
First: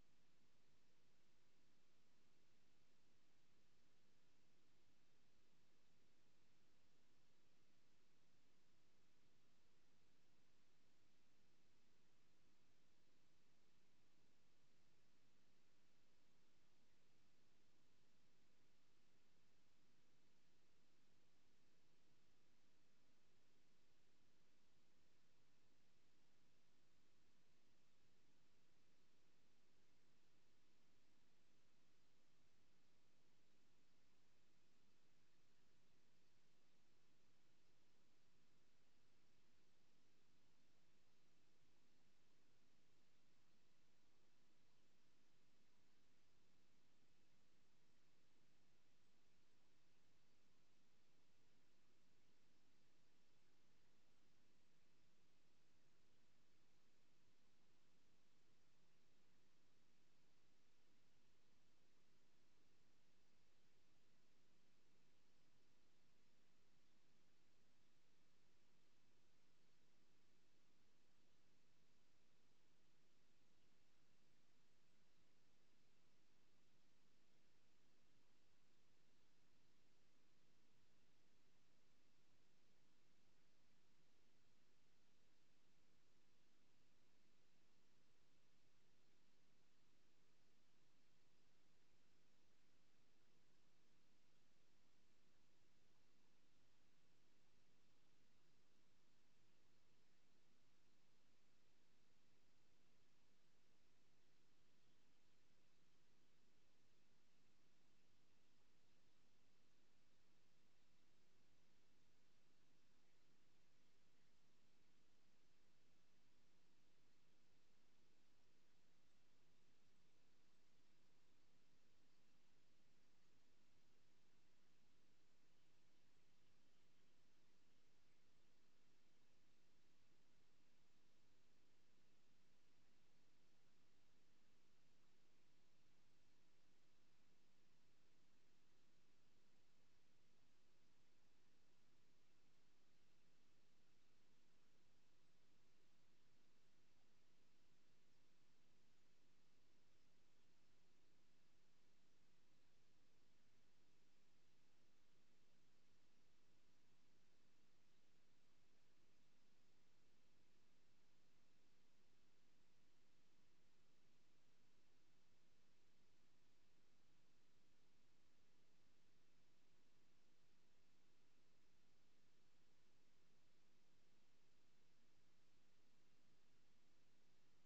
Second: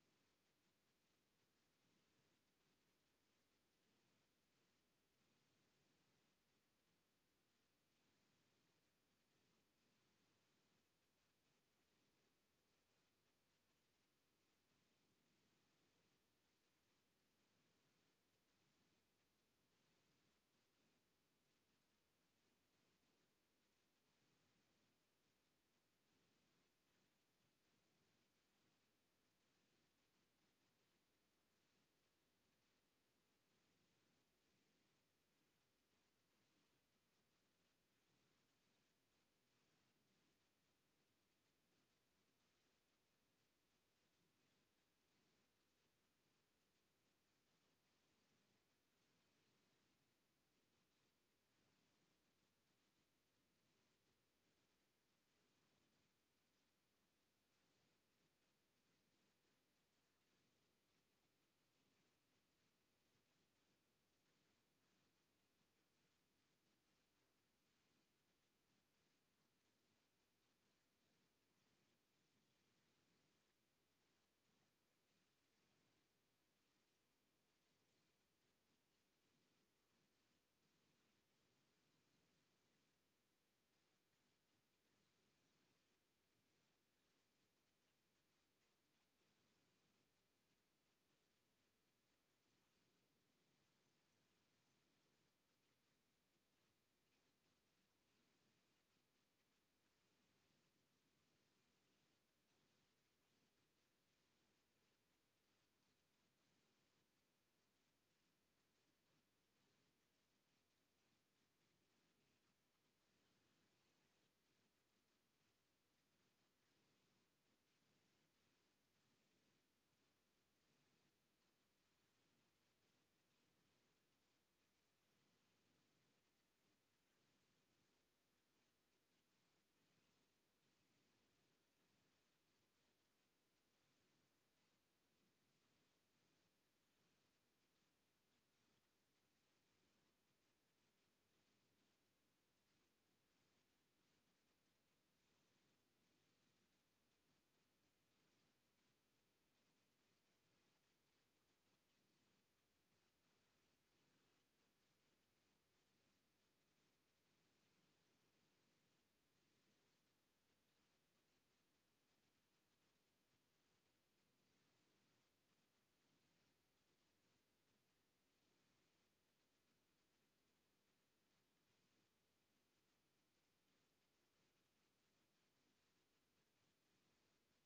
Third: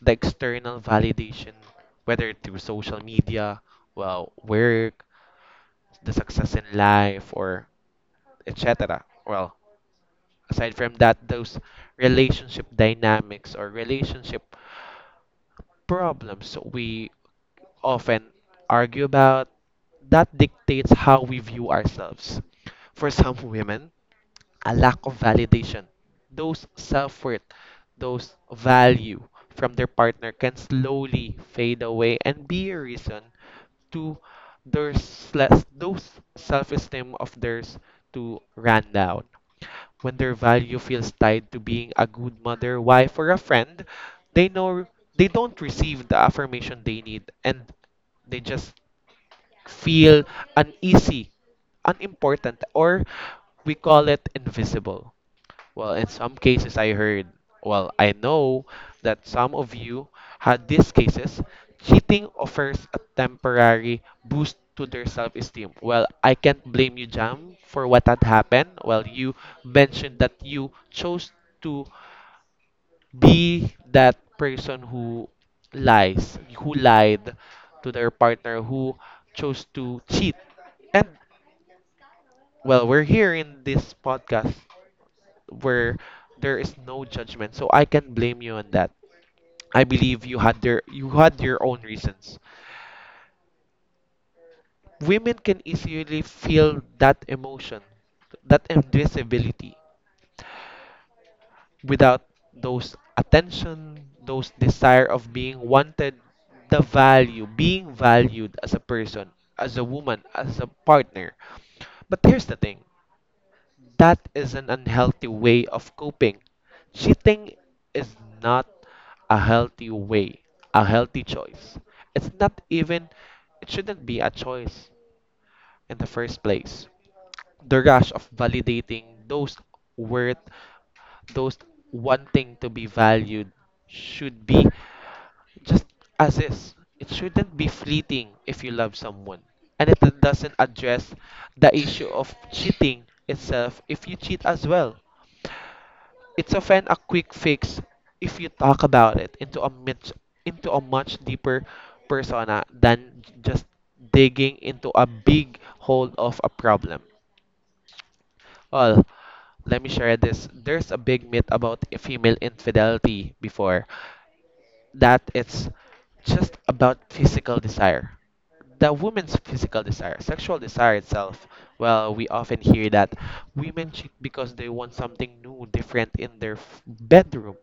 the external validation, whether through social media, well, work, the success in life, or etc. Well, aside from that, those relationship dynamics or relationship problems we often argue about that dictates how we view ourselves. For some women, a lack of validation. Those self worth, those value from their partner can slowly fade away and be a reason to their those self esteem of theirs to run down. When their value feels tied to being a good mother, wife, or a friend, they know they don't receive the affirmation they need and they just feel uneasy, unimportant, or we call it invisible. Well, in some cases, I heard, well, I know that some of you had these cases. Cheating offers a temporary boost to their self esteem. Well, I can't blame you, Jam, for what had happened. Well, you mentioned that you chose to be that person who lies, who lied to their partner, who chose to cheat. And, well, we're here in this podcast where there is no judgment. So I can blame you on that. I believe you had your own reasons. Women can easily feel that emotion, that invisibility, without those attention, those desire of being wanted, the value, being valued as a person, as a woman, as a partner. But here's the thing. That is an unhealthy way of coping. Cheating is not a healthy way, a healthy choice. It's not even, it shouldn't be a choice in the first place. The rush of validating those worth, those wanting to be valued should be just as is. It shouldn't be fleeting if you love someone. And it doesn't address the issue of cheating itself if you cheat as well. It's often a quick fix if you talk about it into a much deeper persona than just digging into a big hole of a problem. Well, let me share this. There's a big myth about female infidelity before that it's just about physical desire. The woman's physical desire, sexual desire itself, well, we often hear that women cheat because they want something new, different in their bedroom.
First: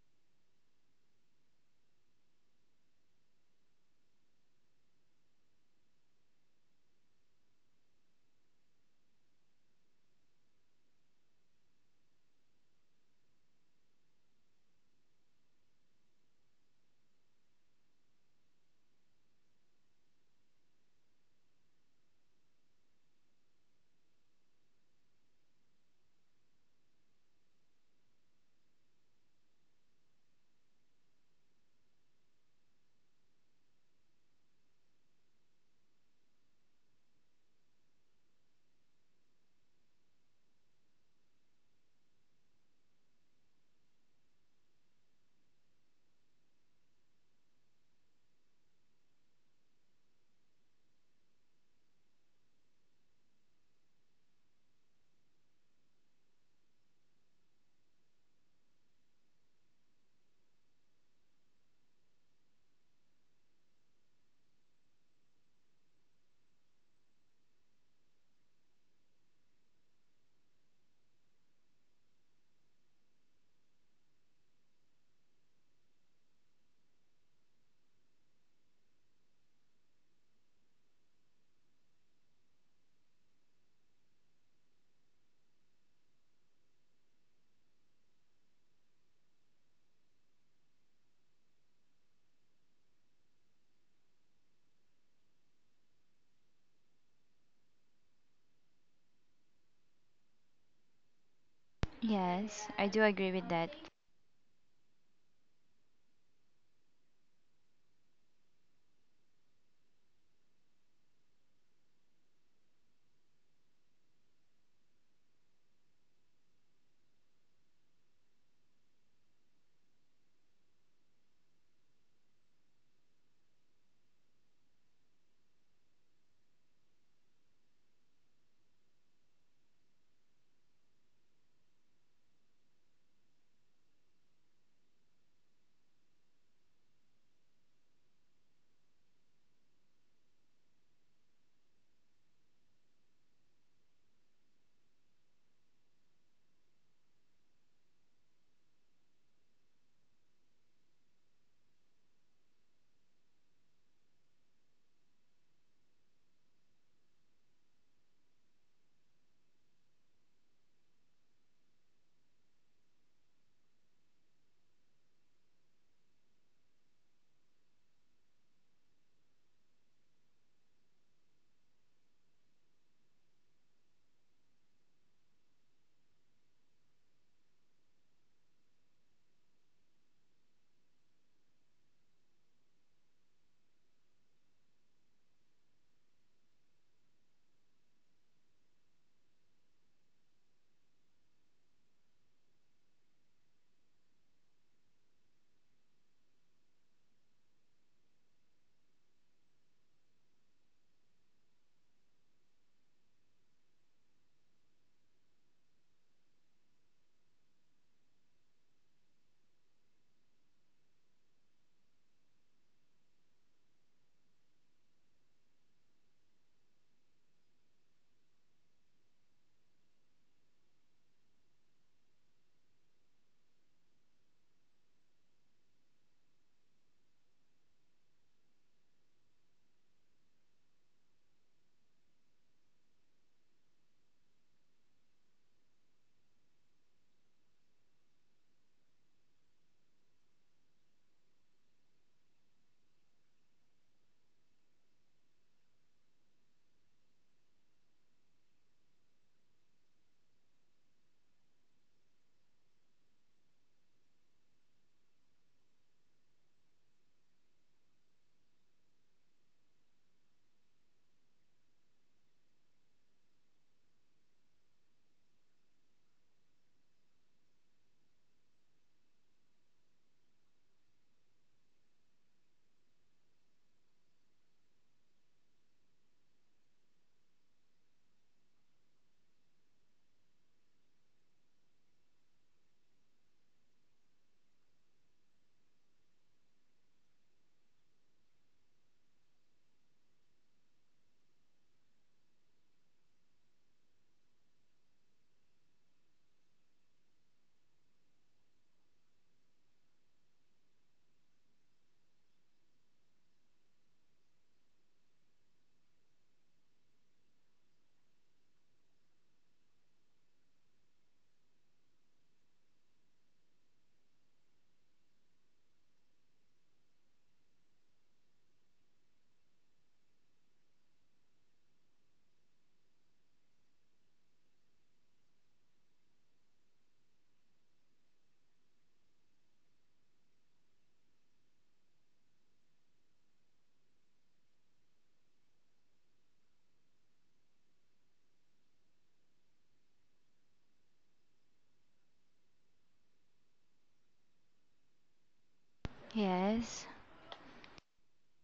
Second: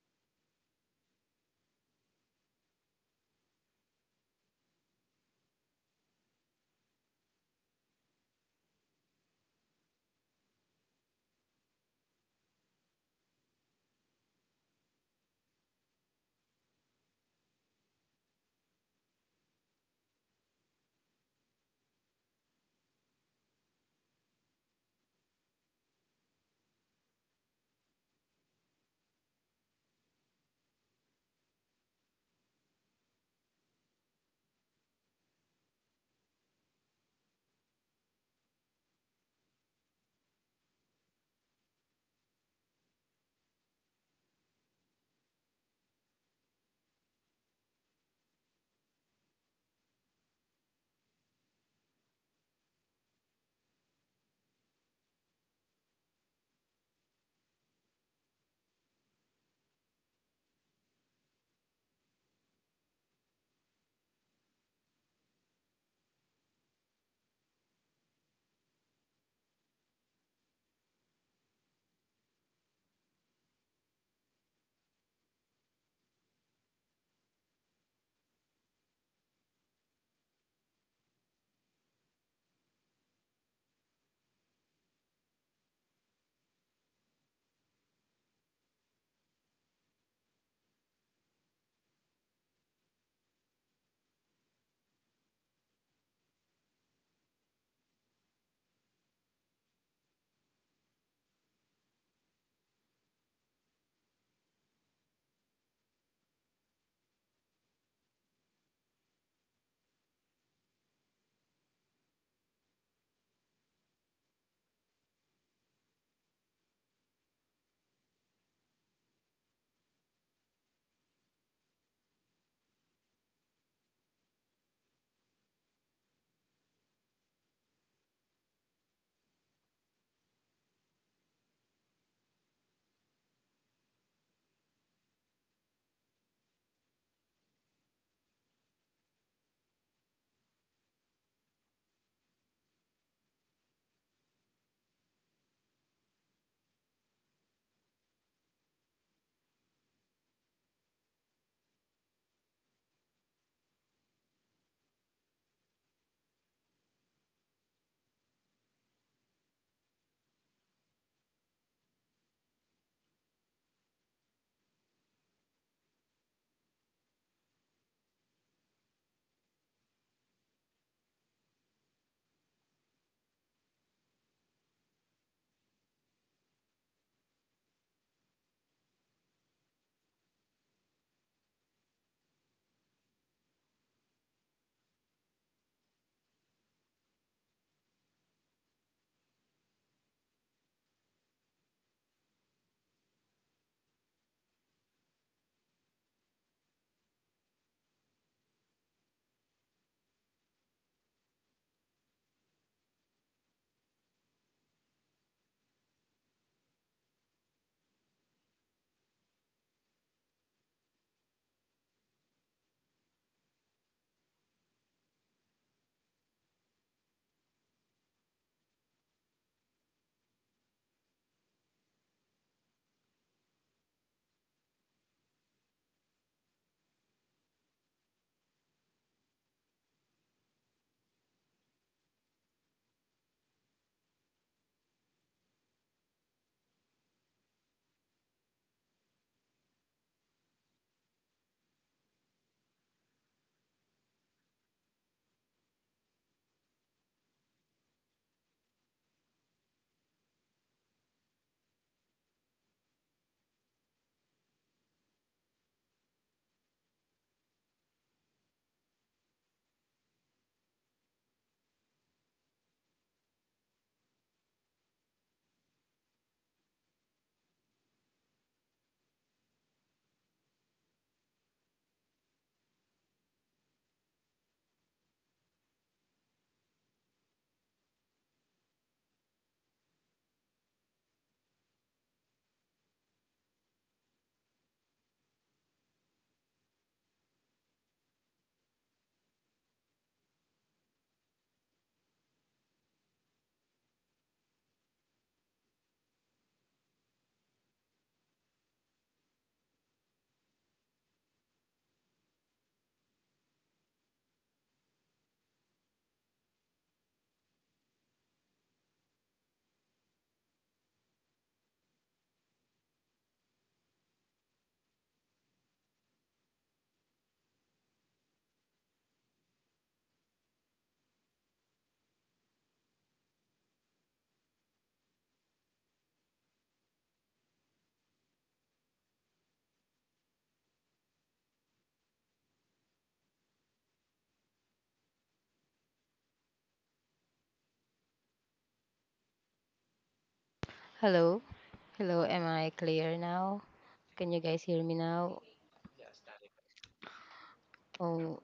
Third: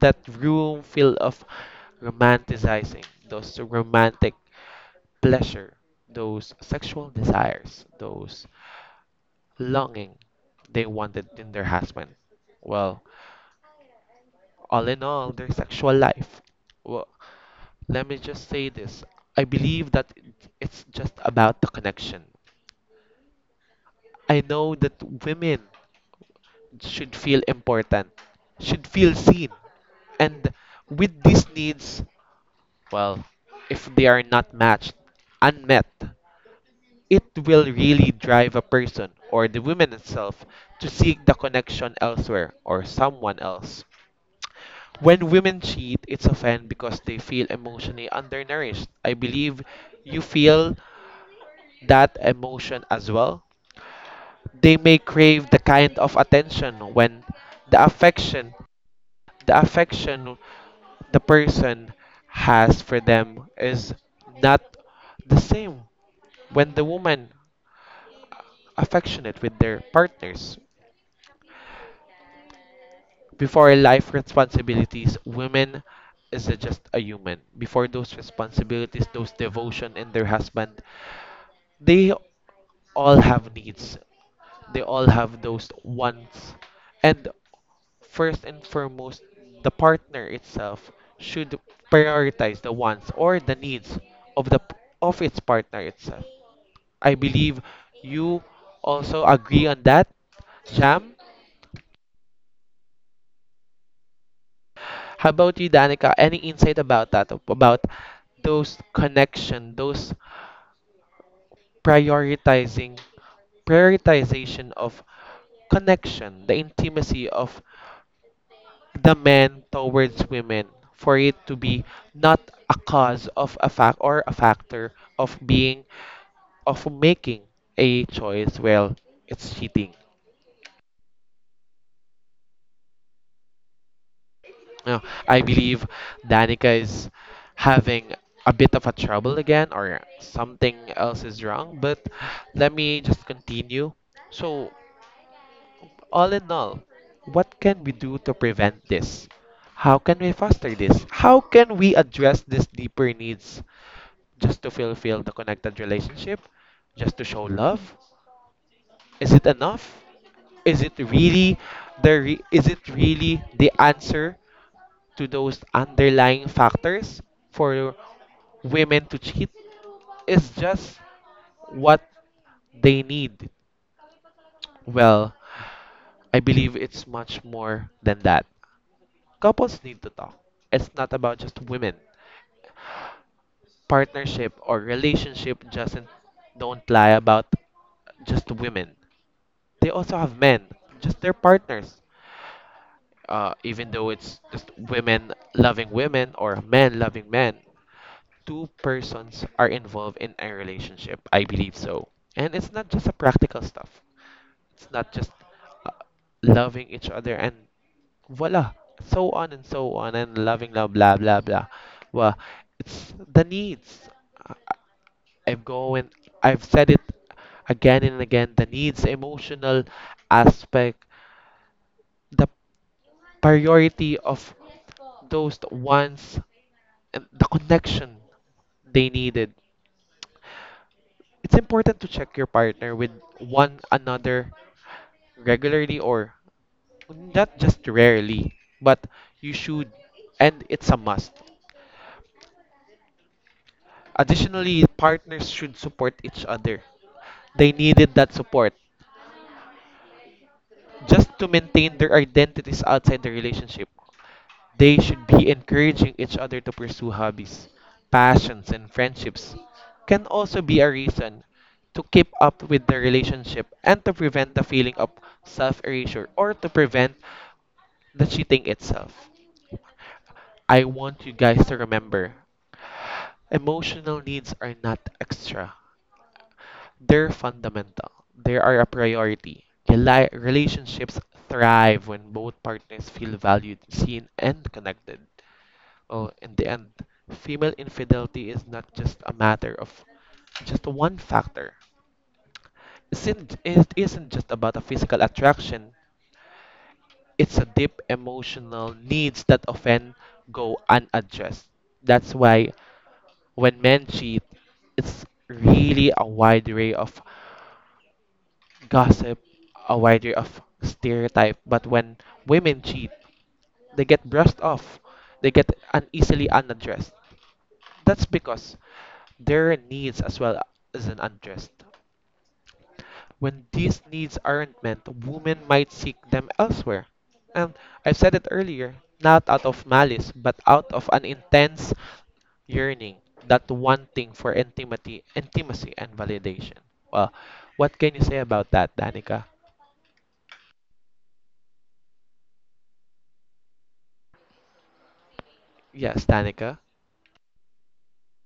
That room filled of romanticizing those romantic pleasure, those sexual desires, those longing they wanted in their husband, well, all in all their sexual life. Well, let me just say this. I believe that it's just about the connection. I know that women should feel important, should feel seen, and with these needs, well, if they are not matched, unmet, it will really drive a person or the woman itself to seek the connection elsewhere or someone else. When women cheat, it's often because they feel emotionally undernourished. I believe you feel that emotion as well. They may crave the kind of attention when the affection, the affection the person has for them is not the same. When the women affectionate with their partners. Before life responsibilities, women is just a human. Before those responsibilities, those devotion in their husband, they all have needs. They all have those wants. And first and foremost, the partner itself should prioritize the wants or the needs of the of its partner itself. I believe you also agree on that, Jam. Yes, I do agree with that. How about you, Danica? Any insight about that? About those connection, those prioritizing, prioritization of connection, the intimacy of the men towards women, for it to be not a cause of a fact or a factor of being of making a choice. Well, it's cheating. Uh, I believe Danica is having a bit of a trouble again, or something else is wrong. But let me just continue. So, all in all, what can we do to prevent this? How can we foster this? How can we address these deeper needs just to fulfill the connected relationship? Just to show love? Is it enough? Is it really is it really the answer to those underlying factors for women to cheat? It's just what they need. Well, I believe it's much more than that. Couples need to talk. It's not about just women. Partnership or relationship just don't lie about just women. They also have men, just their partners. Even though it's just women loving women or men loving men, two persons are involved in a relationship. I believe so. And it's not just a practical stuff. It's not just uh, loving each other and voila, so on and loving love blah blah blah. Well, it's the needs. I- I've going I've said it again and again. The needs, emotional aspect, the priority of those wants and the connection they needed. It's important to check your partner with one another regularly or not just rarely, but you should, and it's a must. Additionally, partners should support each other. They needed that support just to maintain their identities outside the relationship. They should be encouraging each other to pursue hobbies, passions, and friendships can also be a reason to keep up with the relationship and to prevent the feeling of self erasure or to prevent the cheating itself. I want you guys to remember emotional needs are not extra, they're fundamental, they are a priority. Relationships thrive when both partners feel valued, seen, and connected. Well, in the end, female infidelity is not just a matter of just one factor. It isn't just about a physical attraction, it's a deep emotional needs that often go unaddressed. That's why when men cheat, it's really a wide array of gossip, a wide array of stereotype. But when women cheat, they get brushed off, they get uneasily unaddressed. That's because their needs as well as an undressed. When these needs aren't met, women might seek them elsewhere. And I said it earlier, not out of malice, but out of an intense yearning, that wanting for intimacy, intimacy and validation. Well, what can you say about that, Danica? Hello, hello. Am I clear now? Can you guys hear me now? Yes, Danica. Yes. Oh,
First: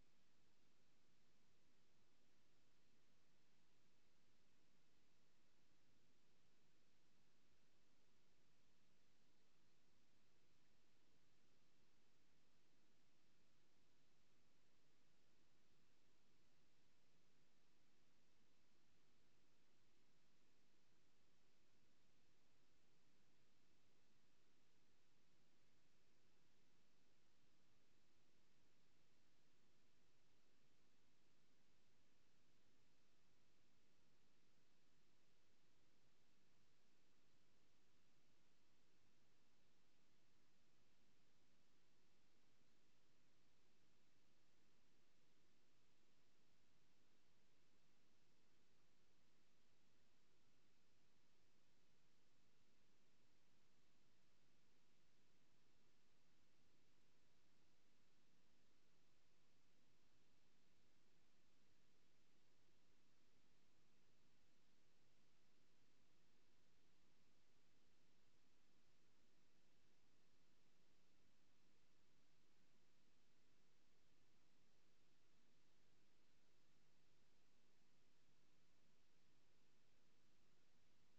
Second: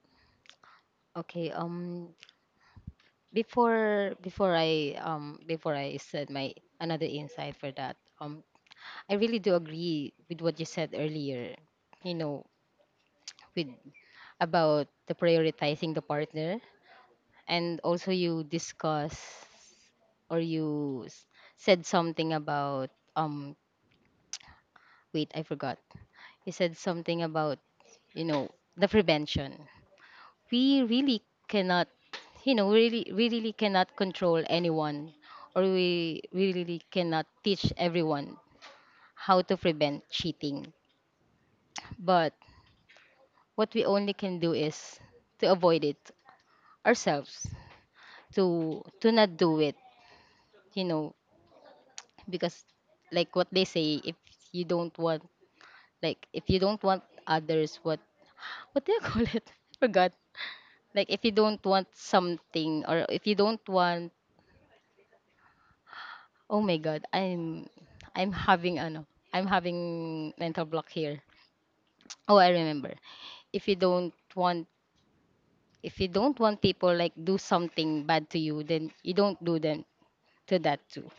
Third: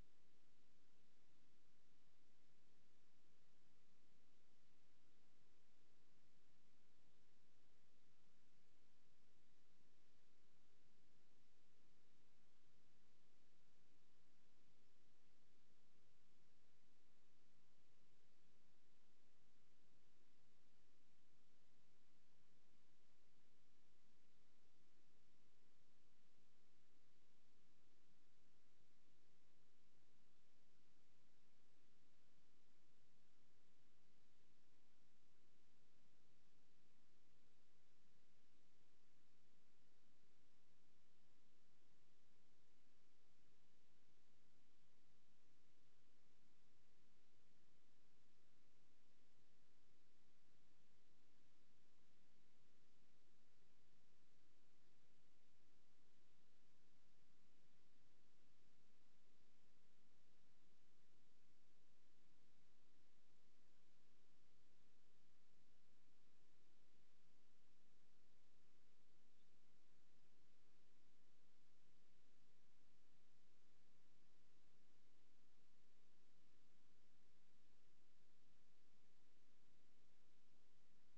okay. Before I said my another insight for that. I really do agree with what you said earlier. You know, with, about the prioritizing the partner, and also you discuss, or said something about, wait, I forgot. He said something about, you know, the prevention. We really cannot, you know, we really cannot control anyone, or we really cannot teach everyone how to prevent cheating. But what we only can do is to avoid it ourselves, to not do it, you know, because, like what they say, if you don't want, like, if you don't want others, what do you call it? I forgot. Like, if you don't want something, or if you don't want, oh my god, I'm having ano, I'm having mental block here. Oh, I remember. If you don't want if you don't want people, like, do something bad to you, then you don't do them to that too.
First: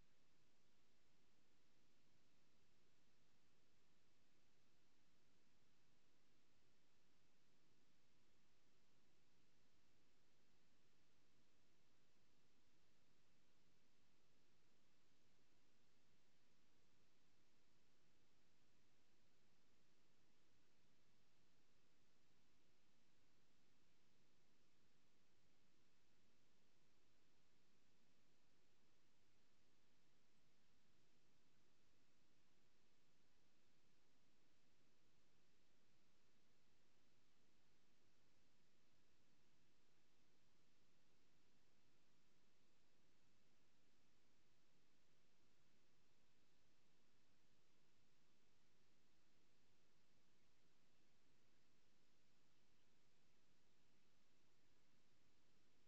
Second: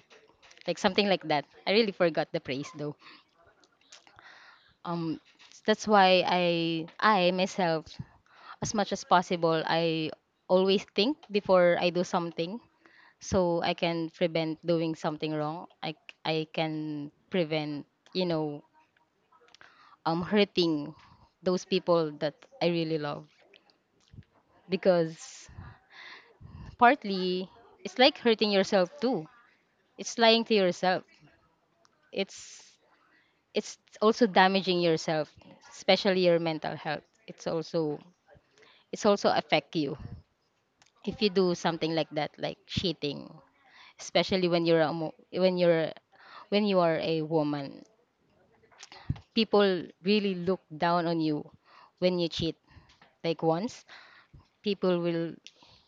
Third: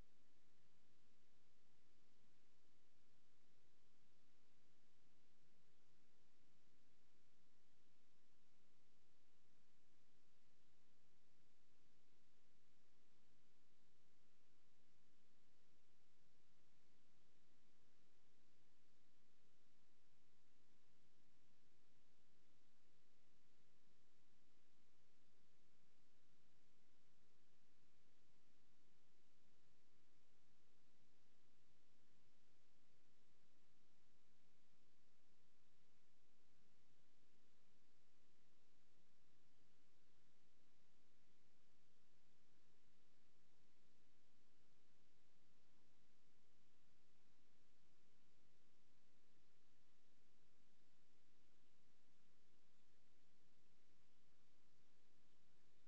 Like something like that. I really forgot the phrase though. Um that's why I myself, as much as possible, I always think before I do something, so I can prevent doing something wrong. I can prevent, you know, hurting those people that I really love, because partly it's like hurting yourself too. It's lying to yourself. It's it's also damaging yourself, especially your mental health. It's also affect you if you do something like that, like cheating, especially when when you are a woman, people really look down on you when you cheat. Like, once, people will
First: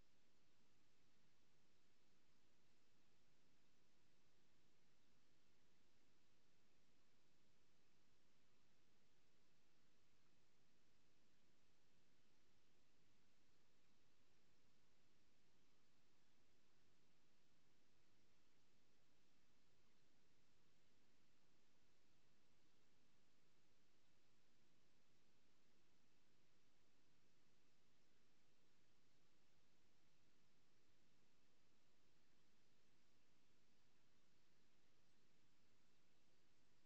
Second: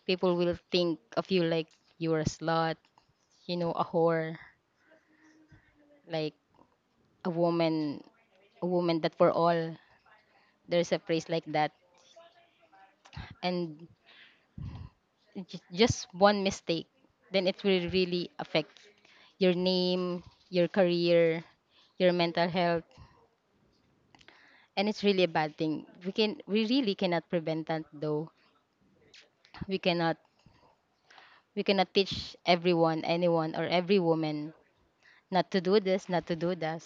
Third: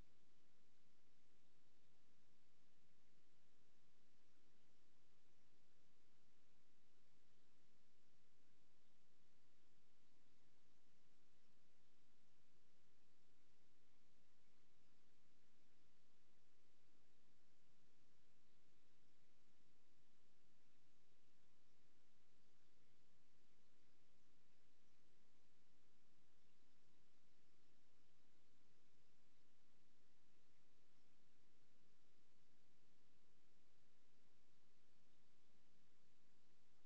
people will think of you like you're a slut, you know, a whore, like a woman, a woman that for all. There's a phrase like that, and just one mistake, then it will really affect your name, your career, your mental health, and it's really a bad thing. We really cannot prevent that though. We cannot We cannot teach everyone, anyone, or every woman, not to do this, not to do that.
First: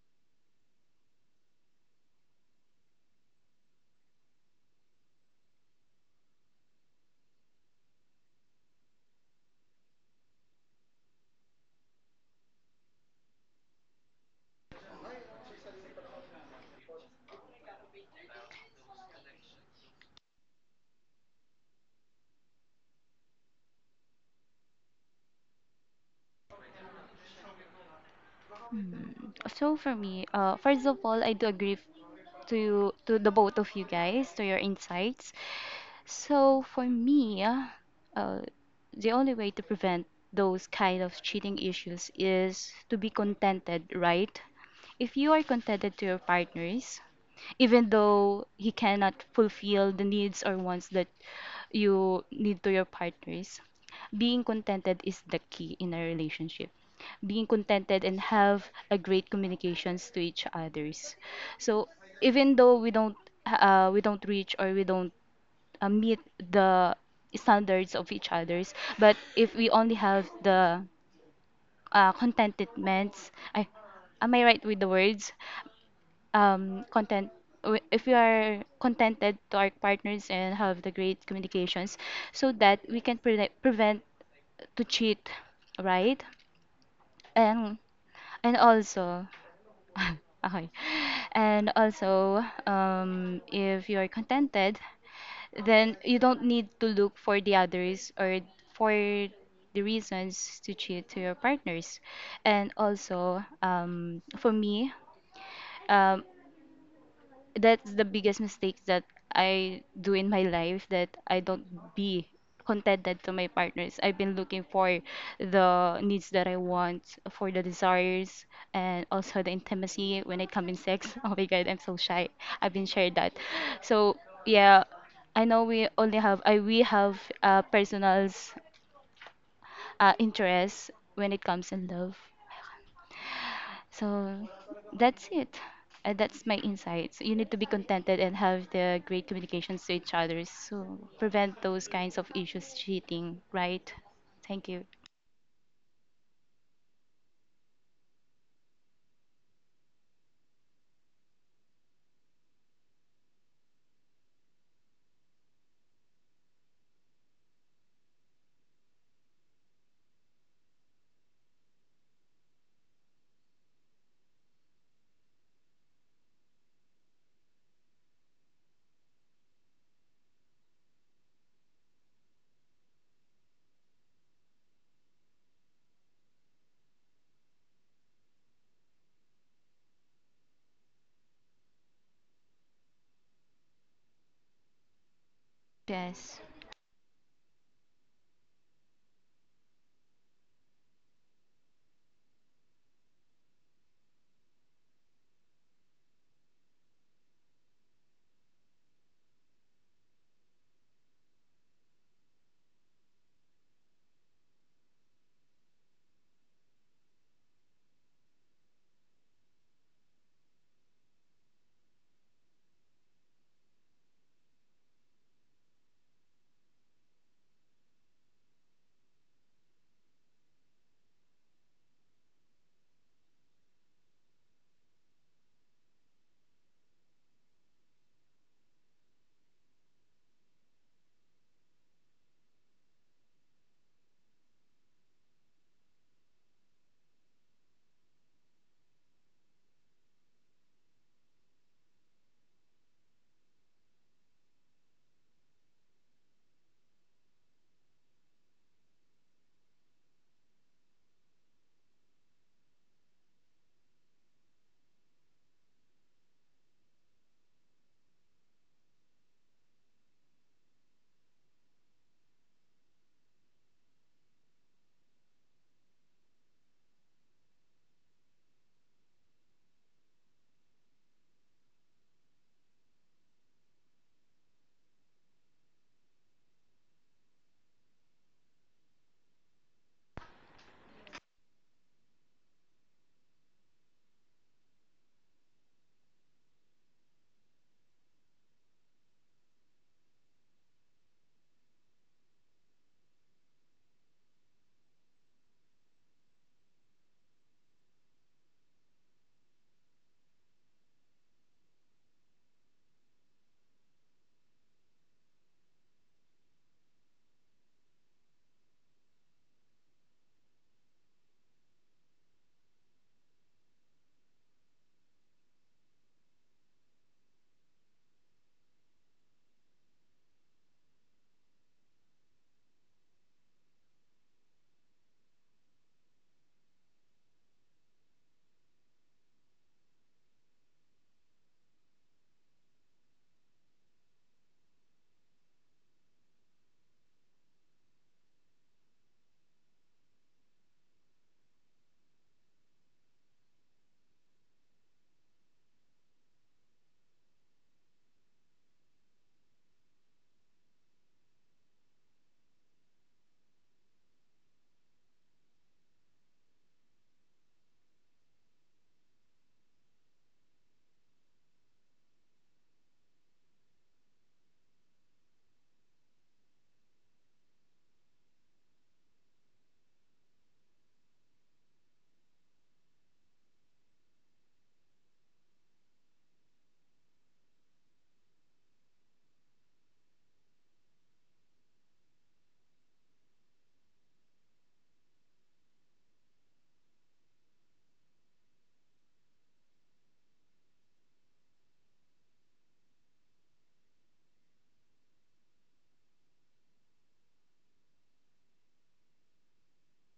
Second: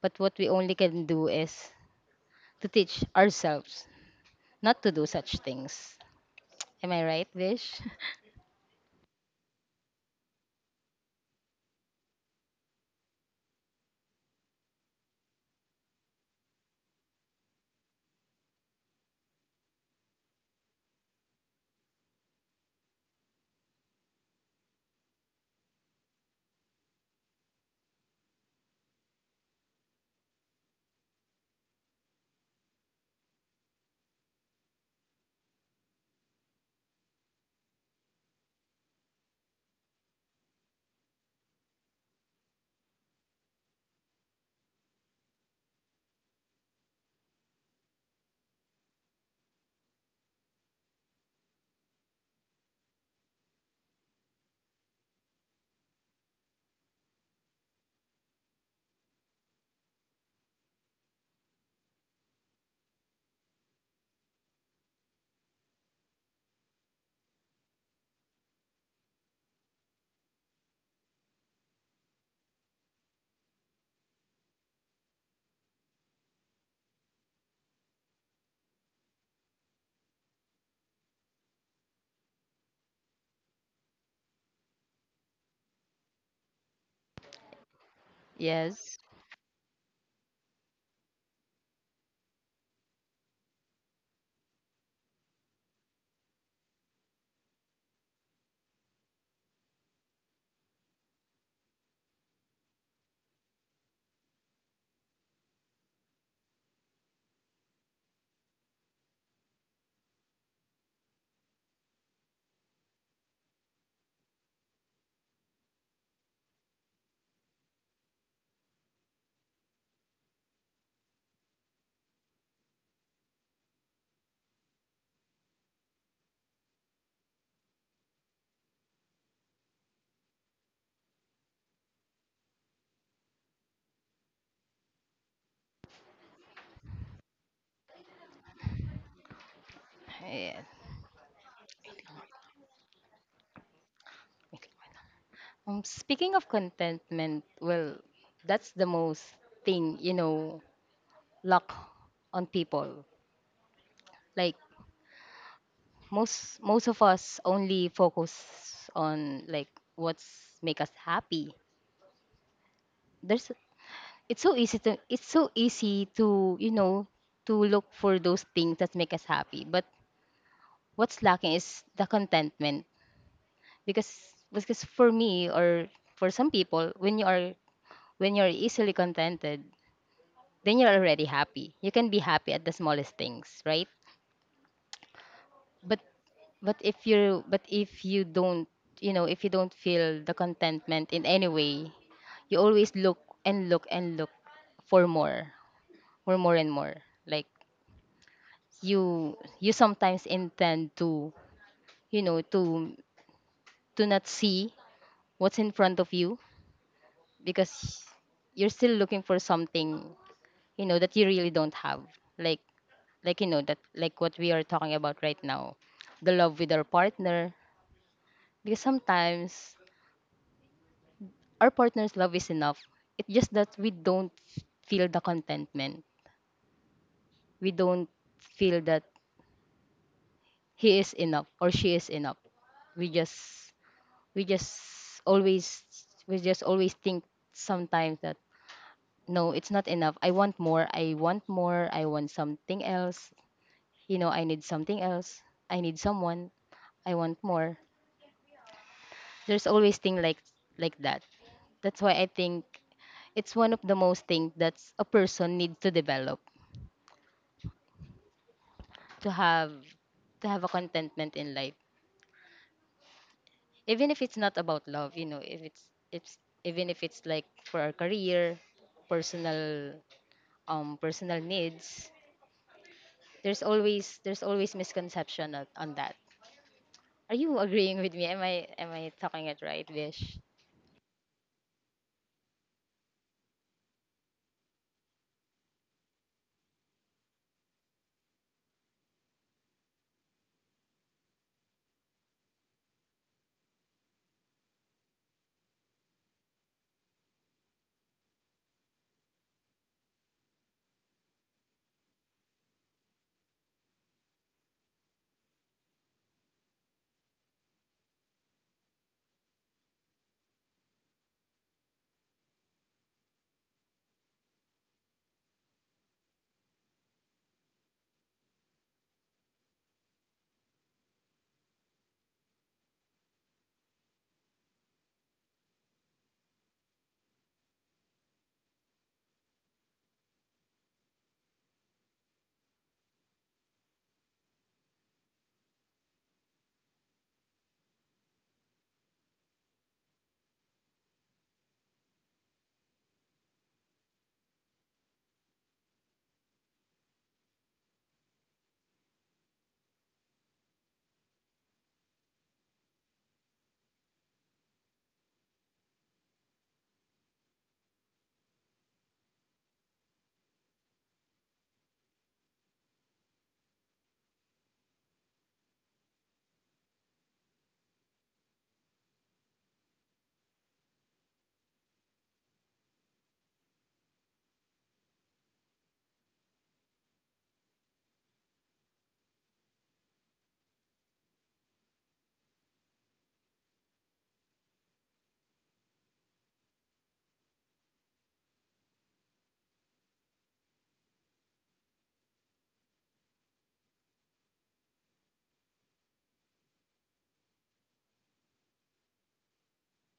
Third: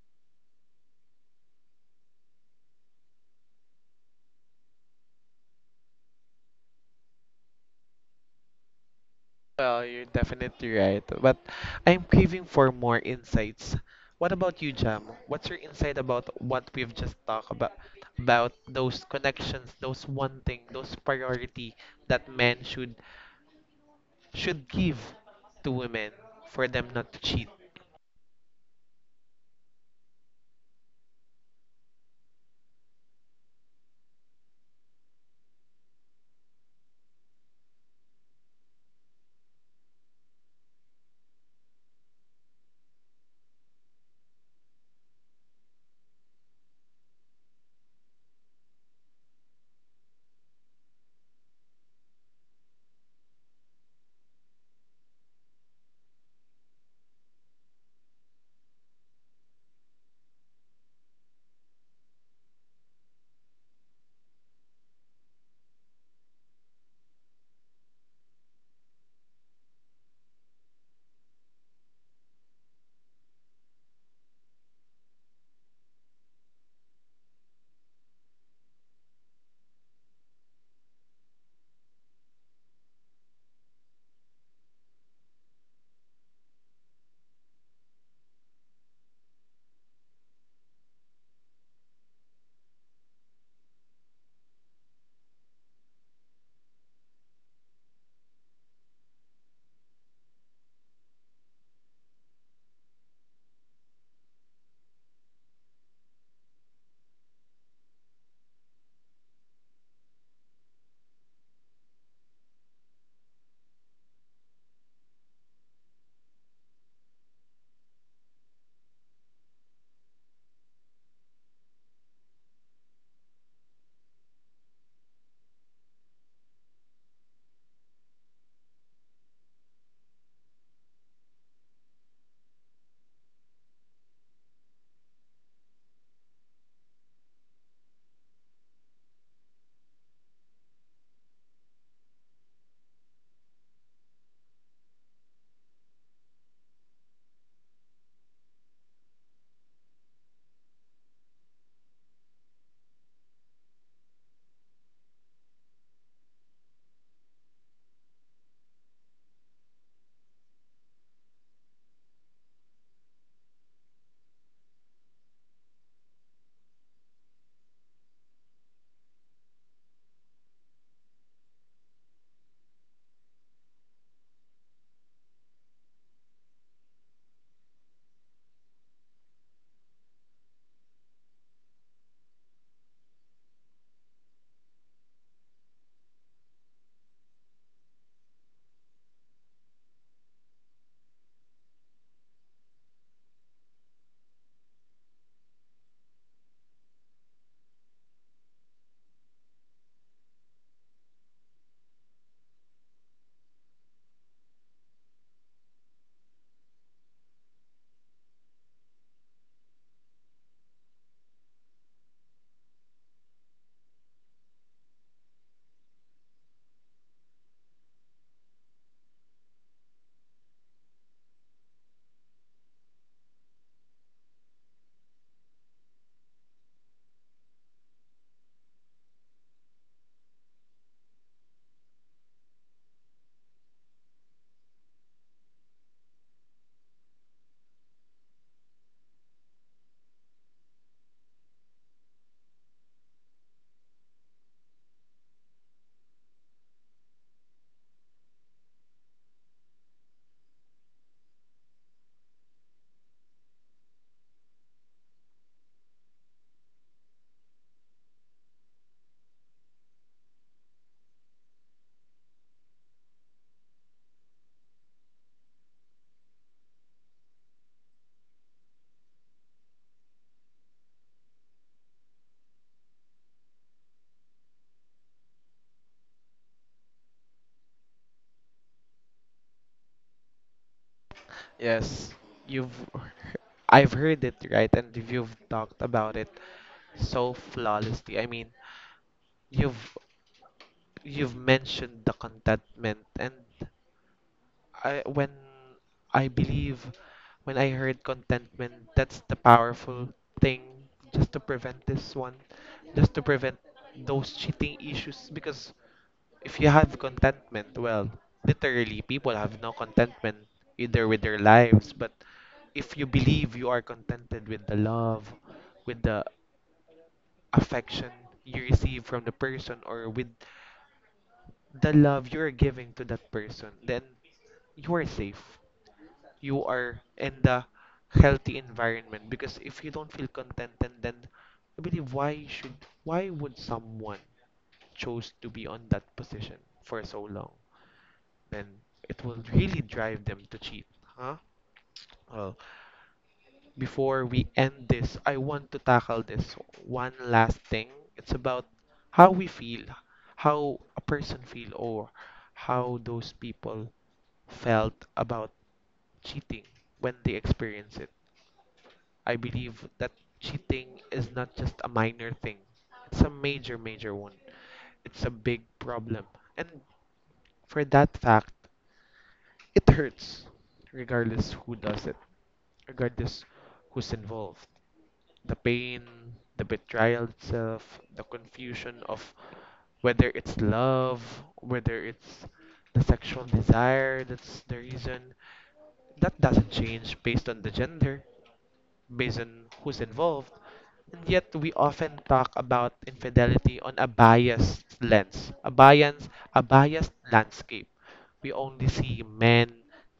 But what we only can do is to teach ourselves not to do such things. Am I right, Vish? Well, you're definitely right, but I'm craving for more insights. What about you, Jam? What's your insight about what we've just talked about? About those connections, those wanting, those priority that men should give to women for them not to cheat. Hmm. So for me, first of all, I do agree to to the both of you guys, to your insights. So for me, uh, the only way to prevent those kind of cheating issues is to be contented, right? If you are contented to your partners, even though he cannot fulfill the needs or wants that you need to your partners. Being contented is the key in a relationship. Being contented and have a great communications to each others. So even though we don't, we don't reach or we don't meet the standards of each others, but if we only have the contentments, I, am I right with the words? Um, if we are contented to our partners and have the great communications so that we can prevent to cheat, right? and and Yes. also okay, and also, if you are contented then you don't need to look for the others or for the reasons to cheat to your partners. And also, for me, um, that's the biggest mistake that I do in my life, that I don't be contented to my partners. I've been looking for the needs that I want, for the desires, and also the intimacy when it comes in sex. Oh my god, I'm so shy. I've been shared that. So yeah, I know we only have I we have personals interests when it comes in love. So that's it. That's my insights. You need to be contented and have the great communications to each other Yeah. so prevent those kinds of issues cheating, right? Thank Okay. you. Speaking of contentment, well, that's the most thing, you know, luck on people. Like, most of us only focus on, like, what's make us happy. There's it's so easy to it's so easy to you know to look for those things that make us happy, but what's lacking is the contentment. Because for me, or for some people, when you are, when you're easily contented, then you're already happy. You can be happy at the smallest things, right? But Yes. if you don't, if you don't feel the contentment in any way, you always look and look and look for more, for more and more. Like, you you sometimes intend to, you know to to not see what's in front of you, because you're still looking for something, you know, that you really don't have. Like like you know, that like what we are talking about right now, the love with our partner. Because sometimes our partner's love is enough. It's just that we don't feel the contentment, we don't feel that he is enough or she is enough. We just, we just always, we just always think sometimes that no, it's not enough. I want more, I want more, I want something else. You know, I need something else, I need someone, I want more. There's always thing like that. That's why I think it's one of the most things that a person needs to develop, to have, to have a contentment in life. Even if it's not about love, you know, if it's it's even if it's like for our career, personal, personal needs. There's always, misconception on that. Are you agreeing with me? Am I talking it right, Vish? Yes, you've he- I've heard it right, and you've talked about it so flawlessly. I mean, you've you've mentioned the contentment and I when I believe when I heard contentment, that's the powerful thing just to prevent this one, just to prevent those cheating issues. Because if you have contentment, well, literally people have no contentment either with their lives, but if you believe you are contented with the love, with the affection you receive from the person, or with the love you're giving to that person, then you are safe, you are in the healthy environment. Because if you don't feel contented, then I believe why should why would someone chose to be on that position for so long, then it will really drive them to cheat, huh. Well, before we end this, I want to tackle this one last thing. It's about how we feel, how a person feel or how those people felt about cheating when they experience it. I believe that cheating is not just a minor thing. It's a major, major one. It's a big problem. And for that fact, it hurts, regardless who does it, regardless who's involved. The pain, the betrayal itself, the confusion of whether it's love, whether it's the sexual desire that's the reason, that doesn't change based on the gender, based on who's involved, and yet we often talk about infidelity on a biased lens, a biased landscape. We only see men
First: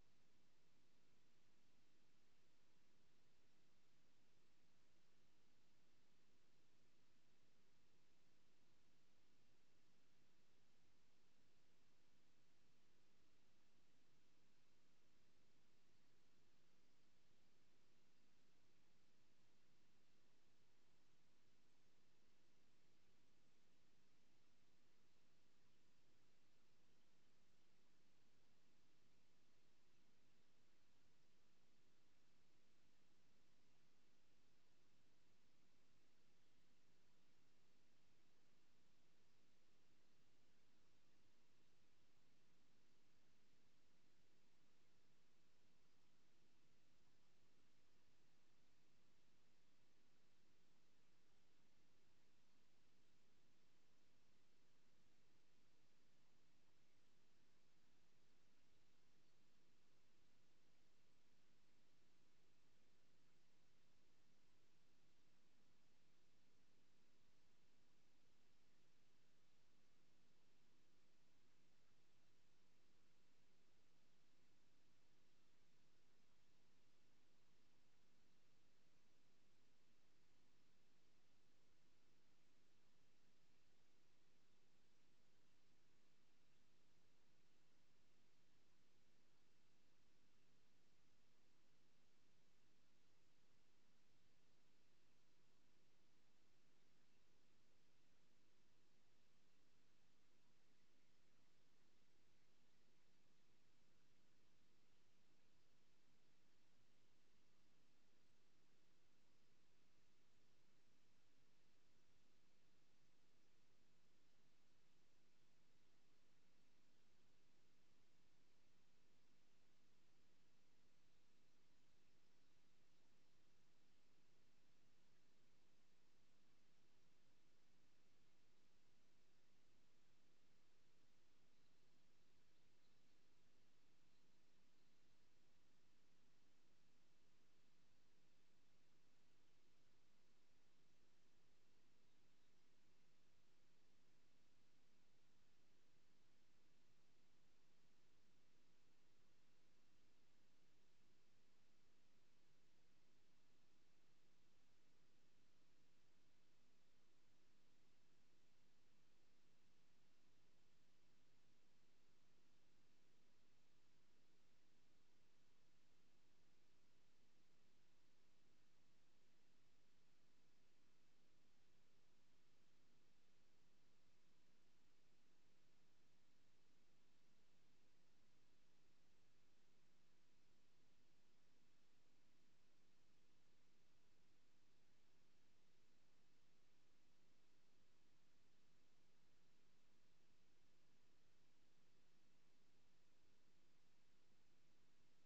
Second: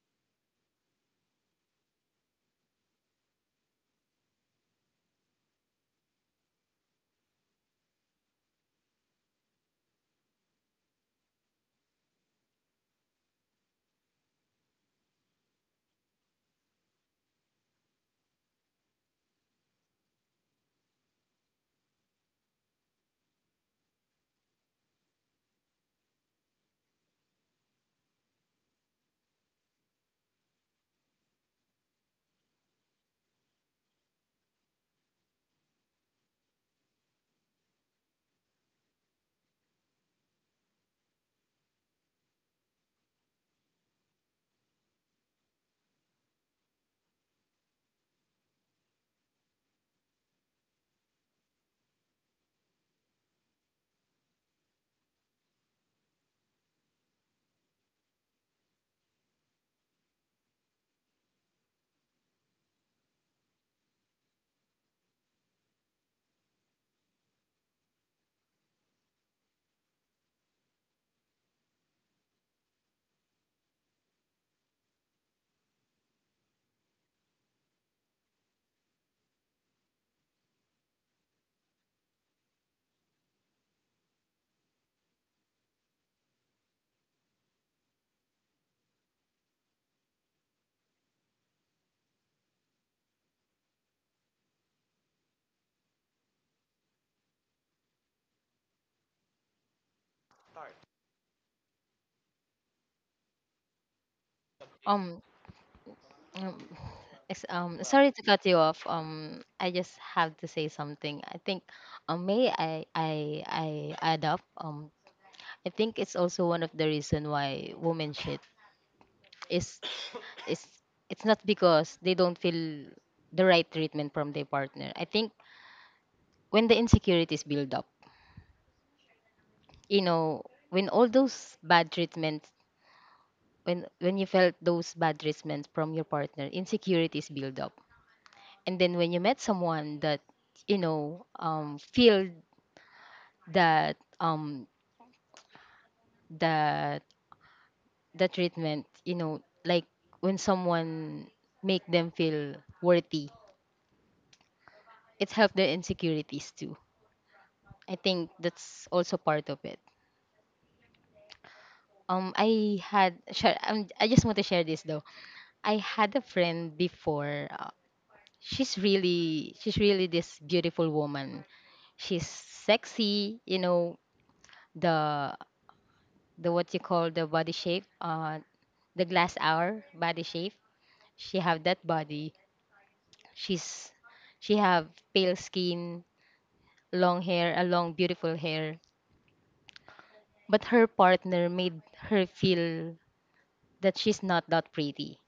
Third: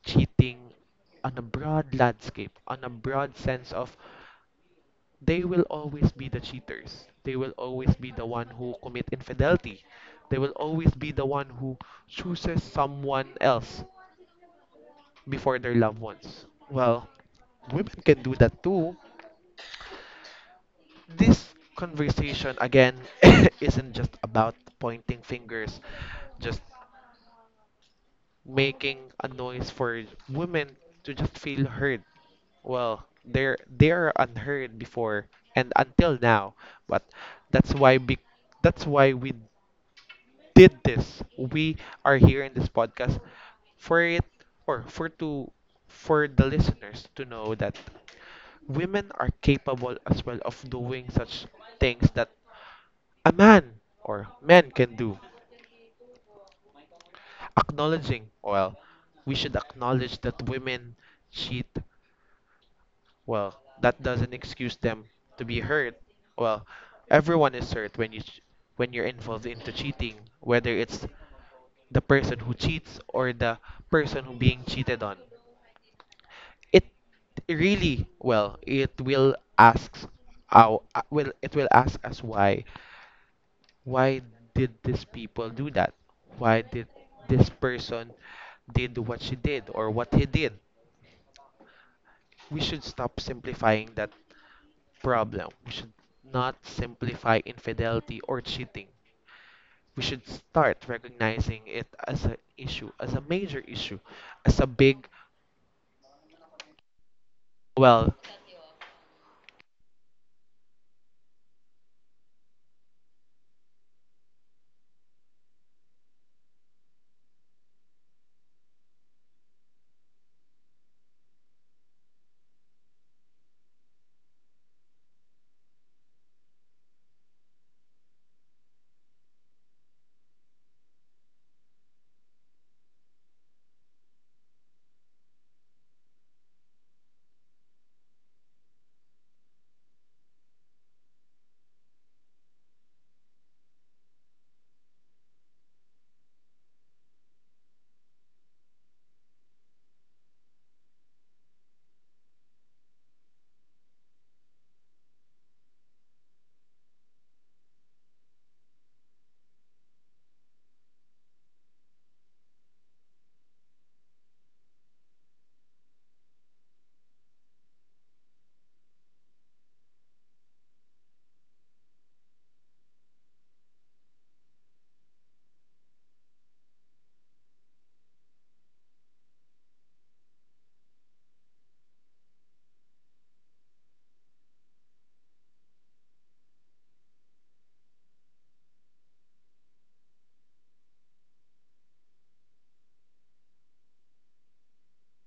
cheating on a broad landscape, on a broad sense of they will always be the cheaters. They will always be the one who commit infidelity. They will always be the one who chooses someone else before their loved ones. Well, women can do that too. This conversation again isn't just about pointing fingers, just making a noise for women to just feel heard. Well, they're unheard before and until now, but that's why be, that's why we did this. We are here in this podcast for it or for to for the listeners to know that women are capable as well of doing such things that a man or men can do. Acknowledging, well, we should acknowledge that women cheat. Well, that doesn't excuse them to be hurt. Well, everyone is hurt when when you're involved into cheating, whether it's the person who cheats or the person who being cheated on. It really, well, our, it will ask us why why did these people do that? Why did this person did what she did or what he did? We should stop simplifying that problem. We should not simplify infidelity or cheating. We should start recognizing it as an issue, as a major issue, as a big um um, Sorry well, to cut you off, I just have to say something. I think, may I, I add up? I think it's also one of the reason why women shit is, is it's not because they don't feel the right treatment from their partner. I think when the insecurities build up, you know, when all those bad treatments, when you felt those bad treatments from your partner, insecurities build up. And then when you met someone that, you know, feel that, that the treatment, you know, like when someone make them feel worthy, it helped their insecurities too. I think that's also part of it. I had share, I just want to share this though. I had a friend before. She's really this beautiful woman. She's sexy, you know. The the what you call the body shape, the glass hour body shape, she have that body. She's, she have pale skin, long hair, a long beautiful hair. But her partner made her feel that she's not that pretty.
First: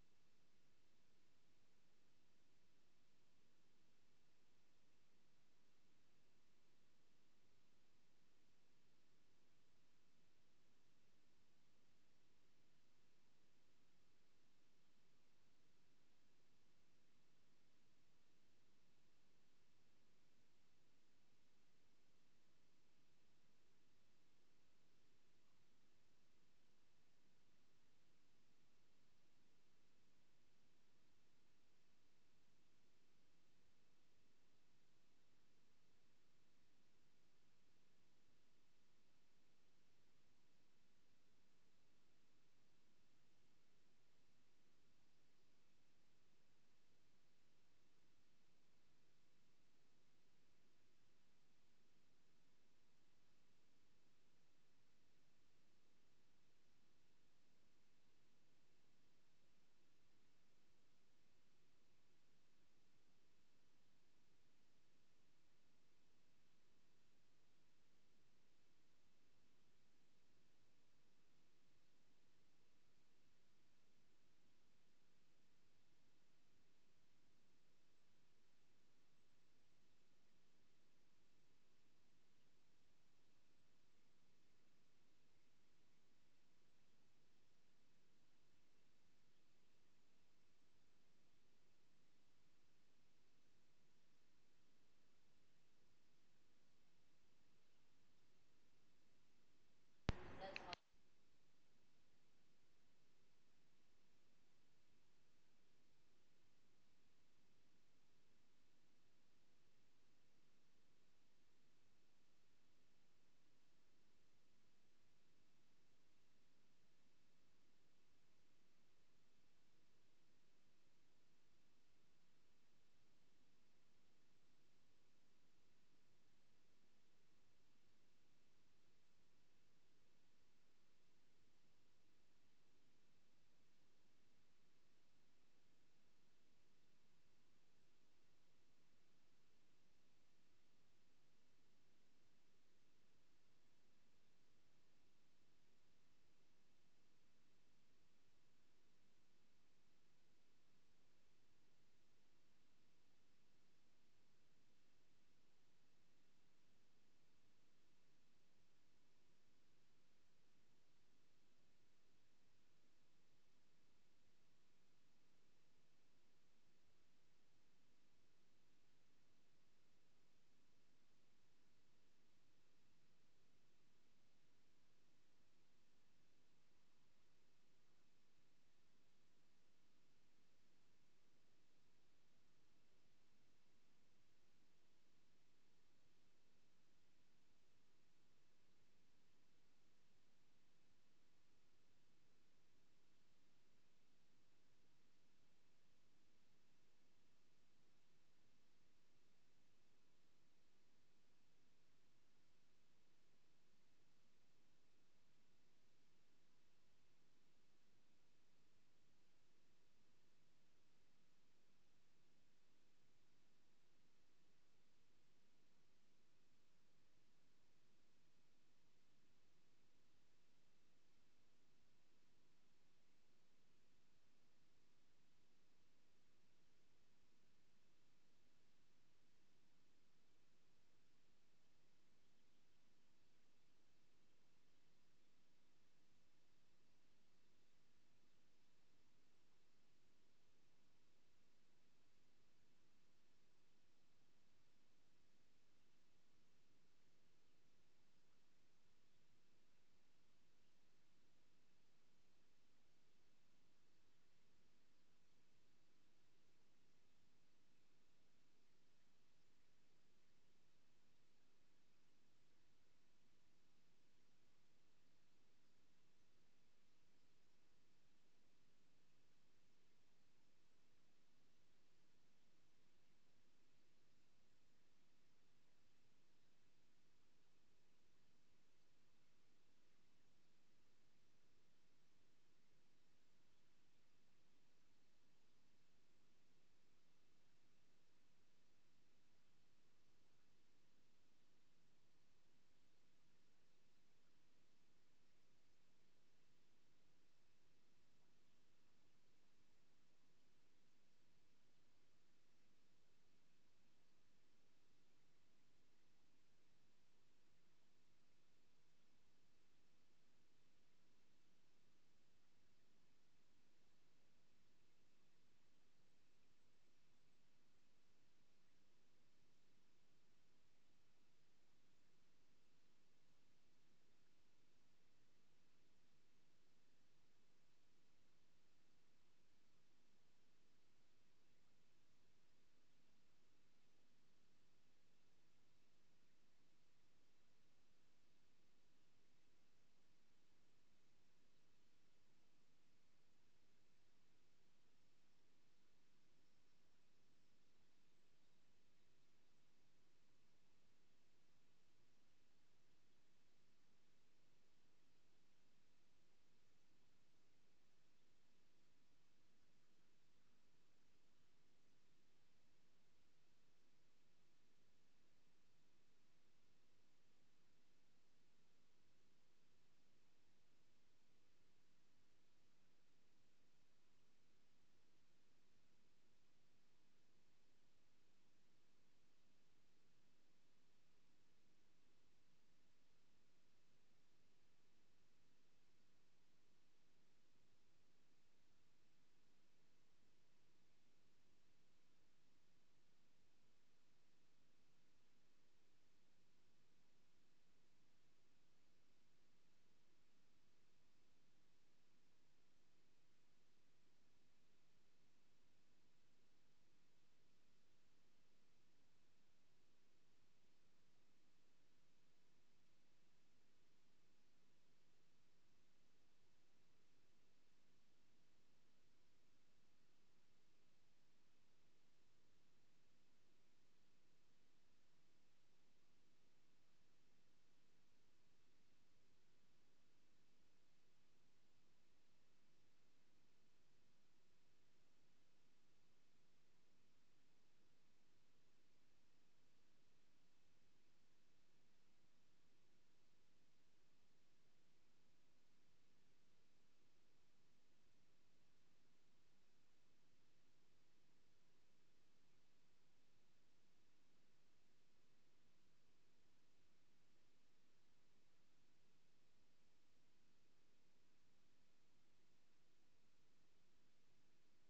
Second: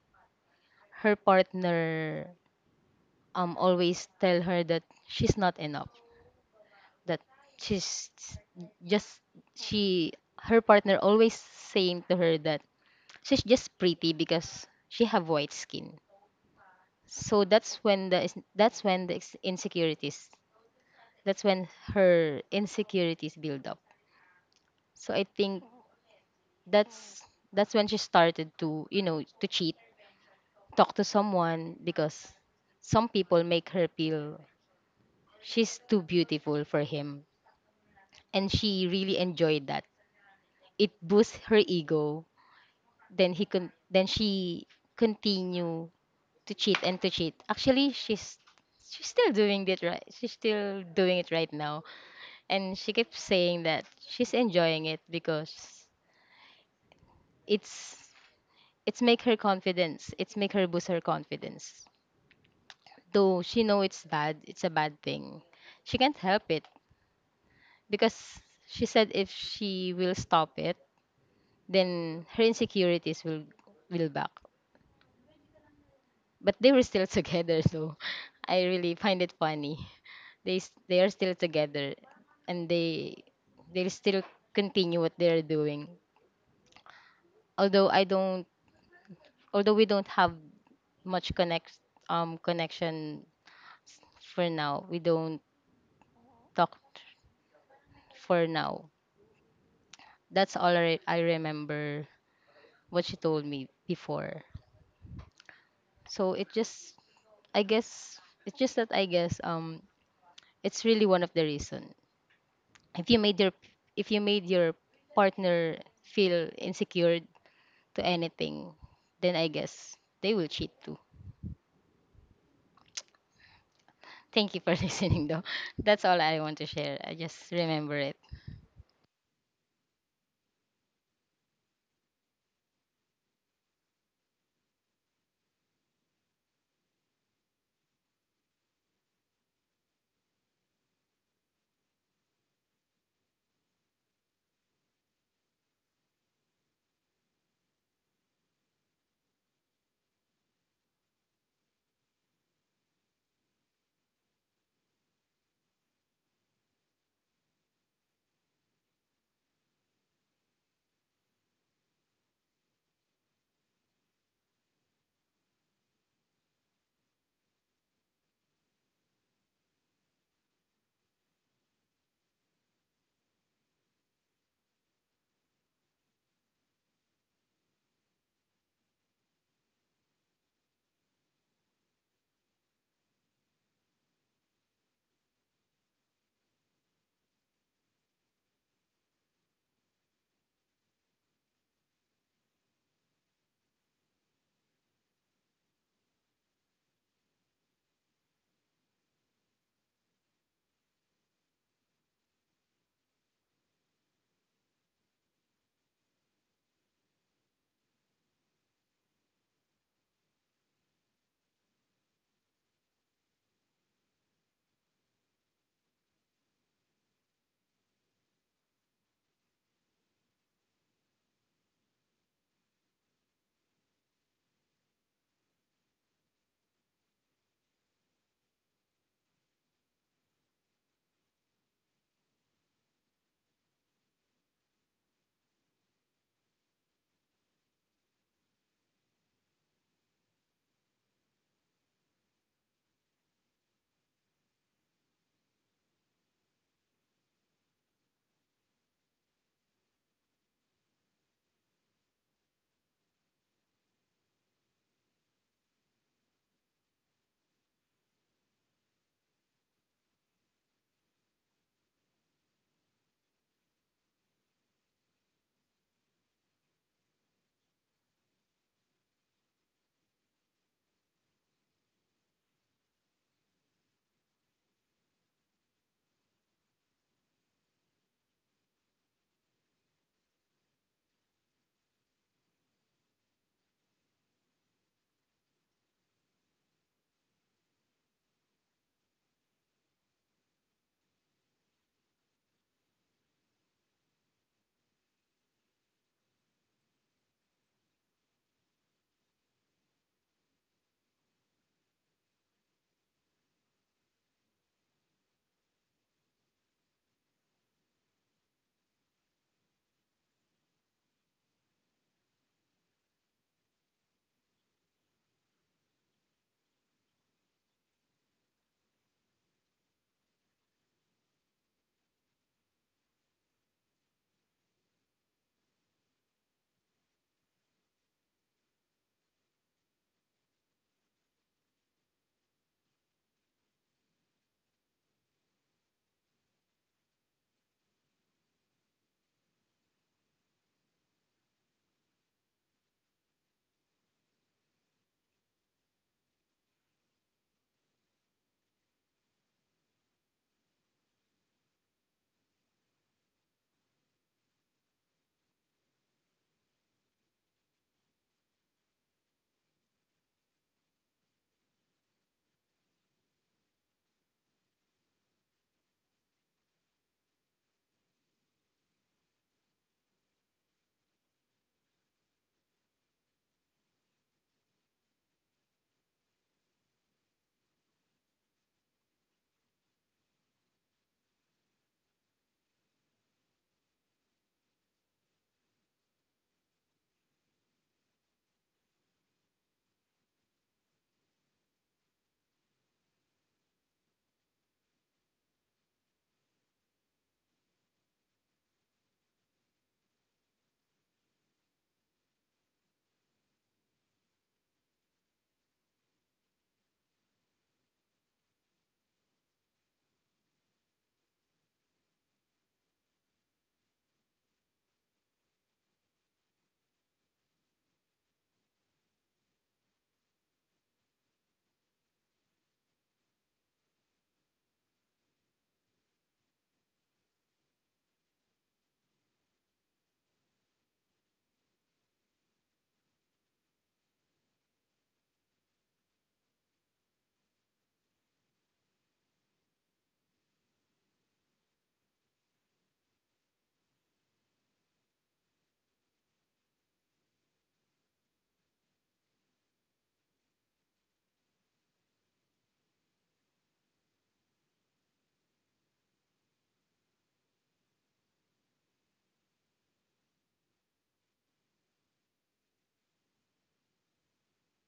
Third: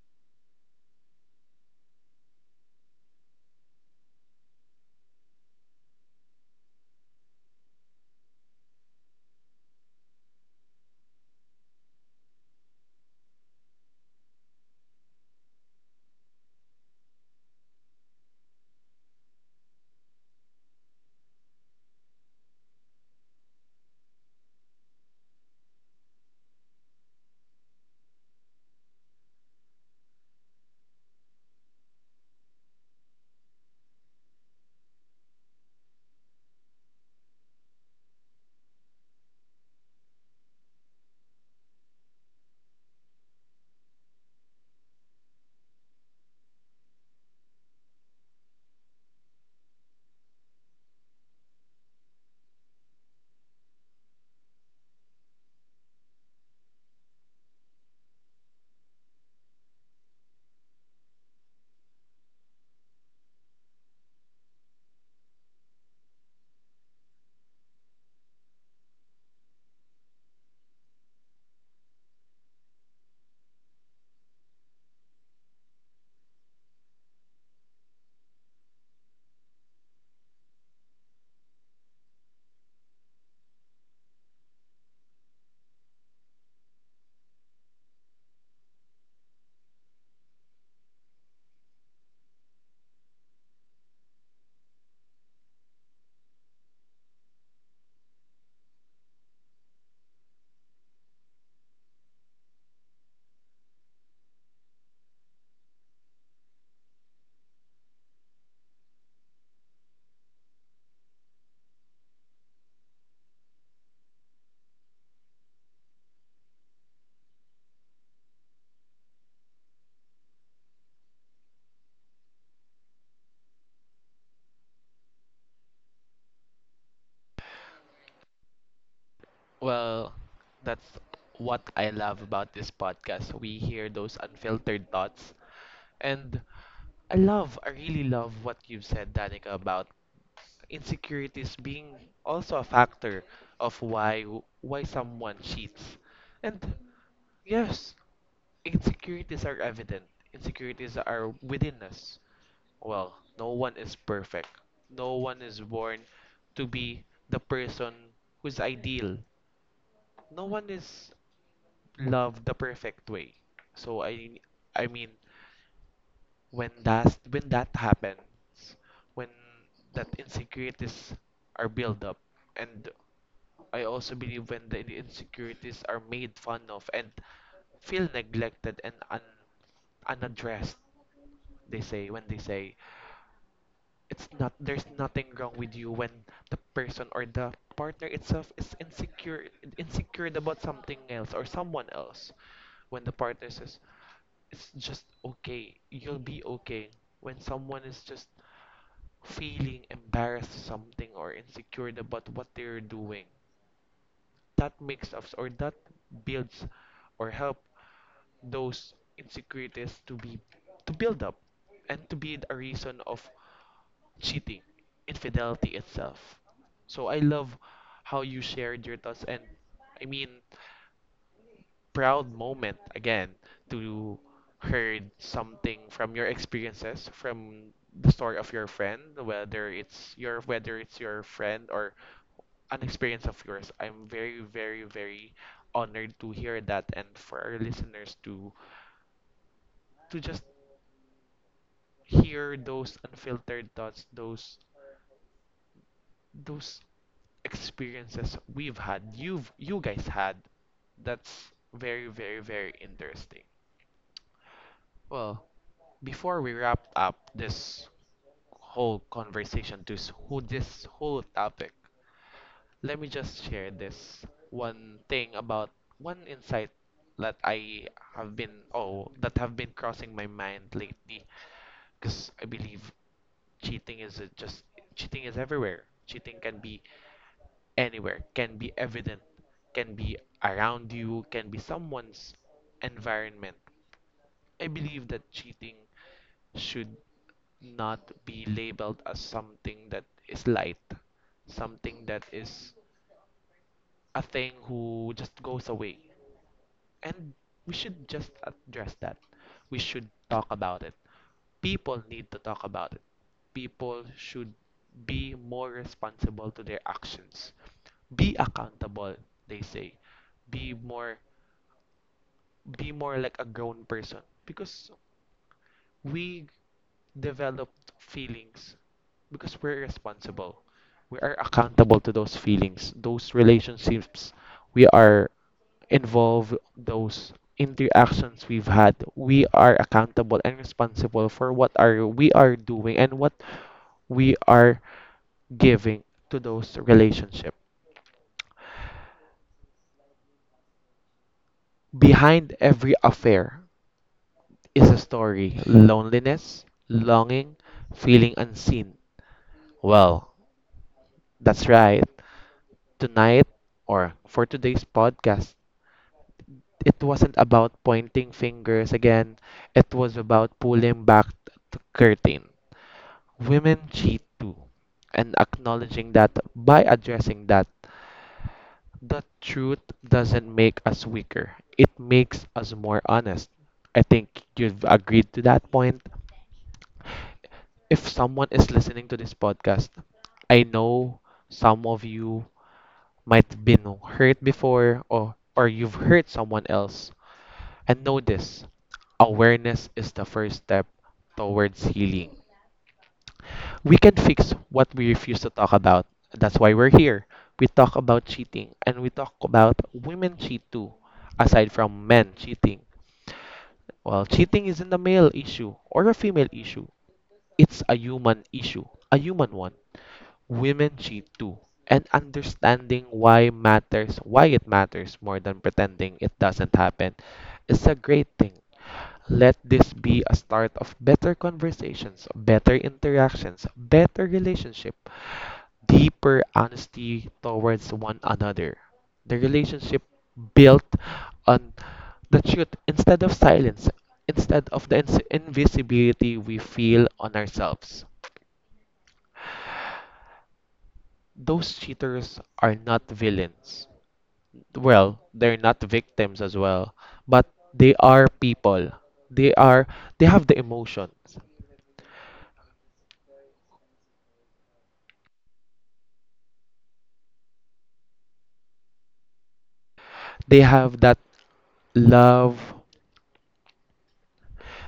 Her partner always tell her that she's not enough, that she's just, she, her partner always saying to her that she's just pretty because she have white skin. So that's when the is-, insecurities, that's when her insecurities build up. So I think that's that's when she started to, you know, to cheat, talk to someone, because some people make her feel she's too beautiful for him, and she really enjoyed that. It boosts her ego. Then she continue to cheat and to cheat. Actually she's still doing it right, she's still doing it right now. And she keeps saying that she's enjoying it because it's it's make her confidence, it's make her boost her confidence. Though she know it's bad, it's a bad thing, she can't help it. Because she said if she will stop it, then her insecurities will back. But they were still together, so I really find it funny. They are still together, and they still continue what they're doing. Although I don't, although we don't have much connect, connection for now. We don't talk for now. That's all I remember what she told me before. So it just, I guess it's just that, I guess, it's really one of the reason. if you made your if you made your partner feel insecure to anything, then I guess they will cheat too. Thank you for listening though. That's all I want to share, I just remember it. well, that's what I love about this podcast. We hear those unfiltered thoughts and I really love what you've said, Danica, about insecurities being also a factor of why someone cheats. And yes, insecurities are evident. Insecurities are within us. Well, no one is perfect. No one is born to be the person who's ideal. No one is loved the perfect way. So I mean when that happens, when that insecurities are built up, and I also believe when the insecurities are made fun of and feel neglected and unaddressed, they say it's not, there's nothing wrong with you when the person or the partner itself is insecure, insecure about something else or someone else. When the partner says it's just okay. You'll be okay when someone is just feeling embarrassed something or insecure about what they're doing. That makes us, or that builds or help those insecurities to be to build up and to be a reason of cheating, infidelity itself. So I love how you shared your thoughts and, I mean proud moment again to heard something from your experiences, from the story of your friend. Whether it's your whether it's your friend or an experience of yours, I'm very honored to hear that, and for our listeners to just hear those unfiltered thoughts, those experiences we've had, you guys had. That's very interesting. Well, before we wrap up this whole conversation, this whole topic, let me just share this one thing about one insight that I have been oh that have been crossing my mind lately, because I believe cheating is just cheating is everywhere. Cheating can be anywhere, can be evident, can be around you, can be someone's environment. I believe that cheating should not be labeled as something that is light, something that is a thing who just goes away. And we should just address that. We should talk about it. People need to talk about it. People should be more responsible to their actions. Be accountable, they say. Be more be more like a grown person, because we develop feelings because we're responsible. We are accountable to those feelings, those relationships we are involved, those interactions we've had. We are accountable and responsible for what are we are doing and what we are giving to those relationships. Behind every affair is a story, loneliness, longing, feeling unseen. Well, that's right. Tonight, or for today's podcast, it wasn't about pointing fingers again. It was about pulling back the curtain. Women cheat too. And acknowledging that, by addressing that, the truth doesn't make us weaker. It makes us more honest. I think you've agreed to that point. If someone is listening to this podcast, I know some of you might have been hurt before, or you've hurt someone else. And know this: awareness is the first step towards healing. We can fix what we refuse to talk about. That's why we're here. We talk about cheating, and we talk about women cheat too, aside from men cheating. Well, cheating isn't a male issue or a female issue, it's a human issue, a human one. Women cheat too. And understanding why matters, why it matters more than pretending it doesn't happen, is a great thing. Let this be a start of better conversations, better interactions, better relationship, deeper honesty towards one another. The relationship built on the truth instead of silence, instead of the invisibility we feel on ourselves. Those cheaters are not villains. Well, they're not victims as well, but they are people. They are they have the emotions. They have that love,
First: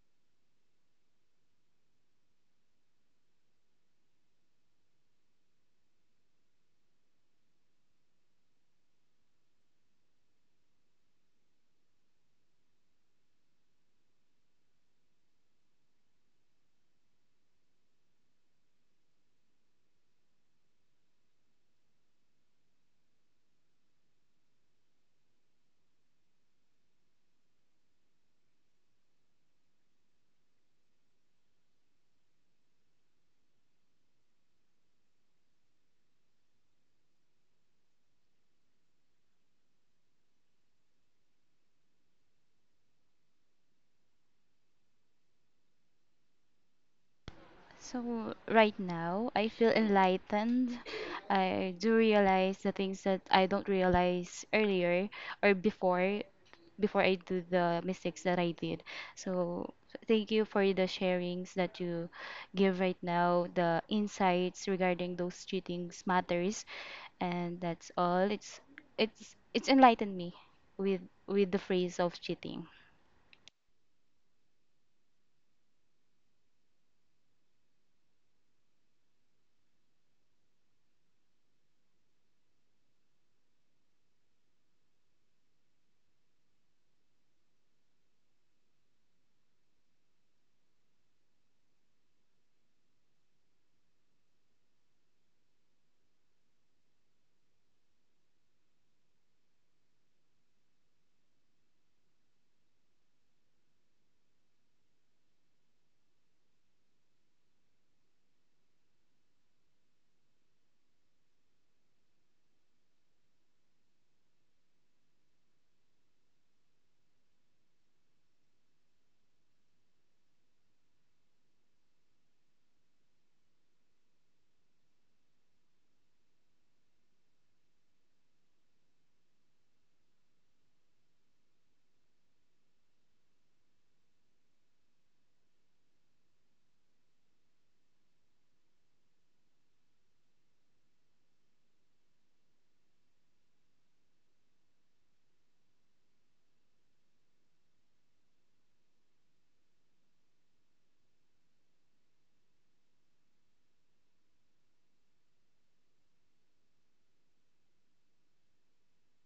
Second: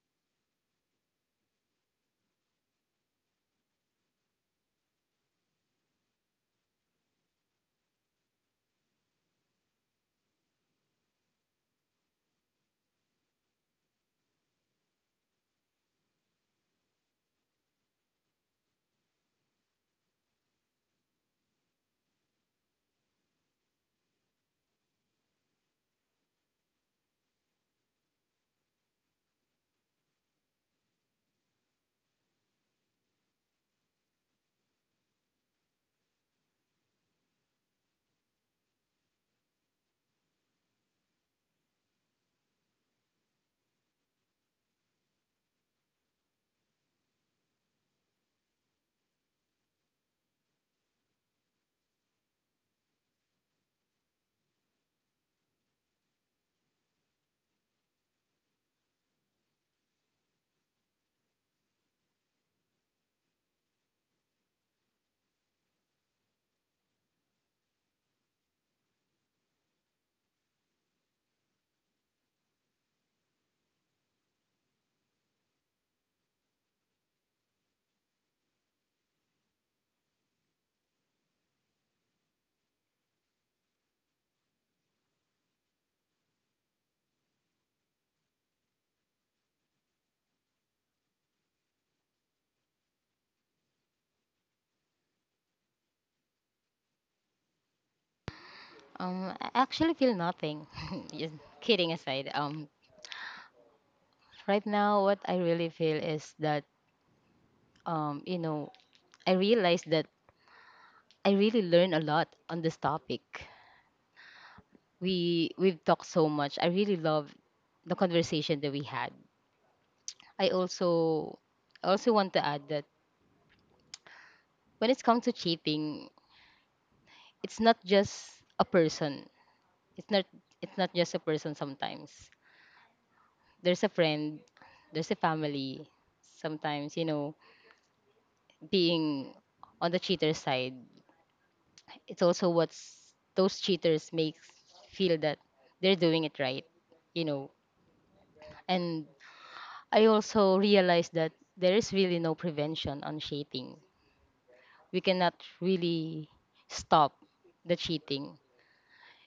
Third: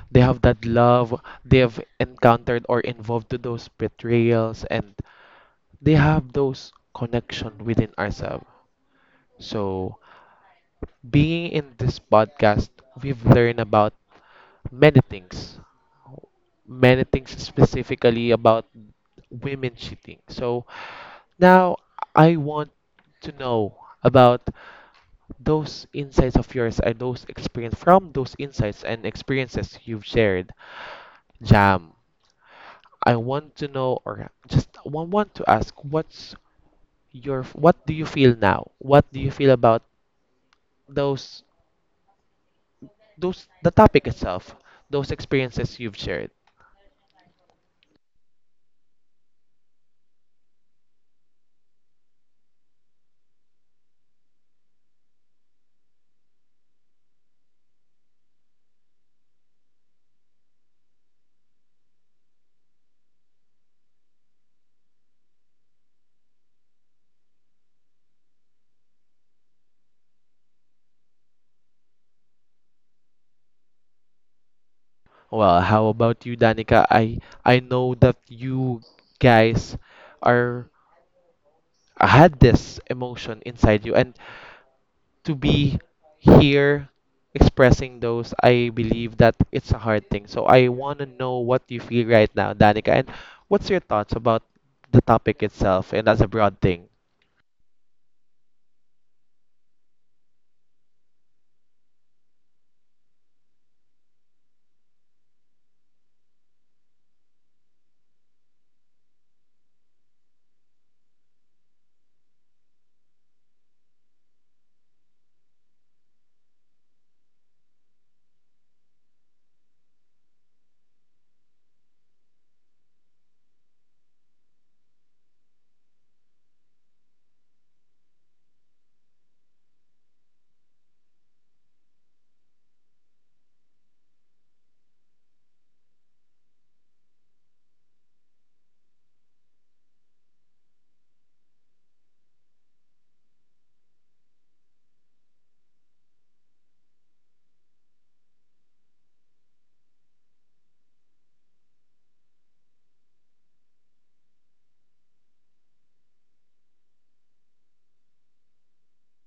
they have encountered or involved to those betrayals, and they have those connection within ourselves. So being in this podcast, we've learned about many things, many things specifically about women cheating. So now I want to know about those insights of yours and those experience. From those insights and experiences you've shared, Jam, I want to know, or just want to ask, what do you feel now? What do you feel about those, the topic itself, those experiences you've shared? So right now, I feel enlightened. I do realize the things that I don't realize earlier, or before before I do the mistakes that I did. So thank you for the sharings that you give right now, the insights regarding those cheatings matters, and that's all. It's enlightened me with with the phrase of cheating. Well, how about you, Danica? I know that you guys are had this emotion inside you, and to be here expressing those, I believe that it's a hard thing. So I want to know what you feel right now, Danica, and what's your thoughts about the topic itself and as a broad thing. I actually feel nothing. Just kidding aside, right now what I really feel is that, you know, I realized that I really learned a lot on this topic. We've talked so much. I really love the conversation that we had. I also I also want to add that when it's come to cheating, it's not just a person. It's not, it's not just a person sometimes. There's a friend, there's a family. Sometimes, you know, being on the cheater's side, it's also what's those cheaters makes feel that they're doing it right, you know. And I also realized that there is really no prevention on cheating. We cannot really stop the cheating,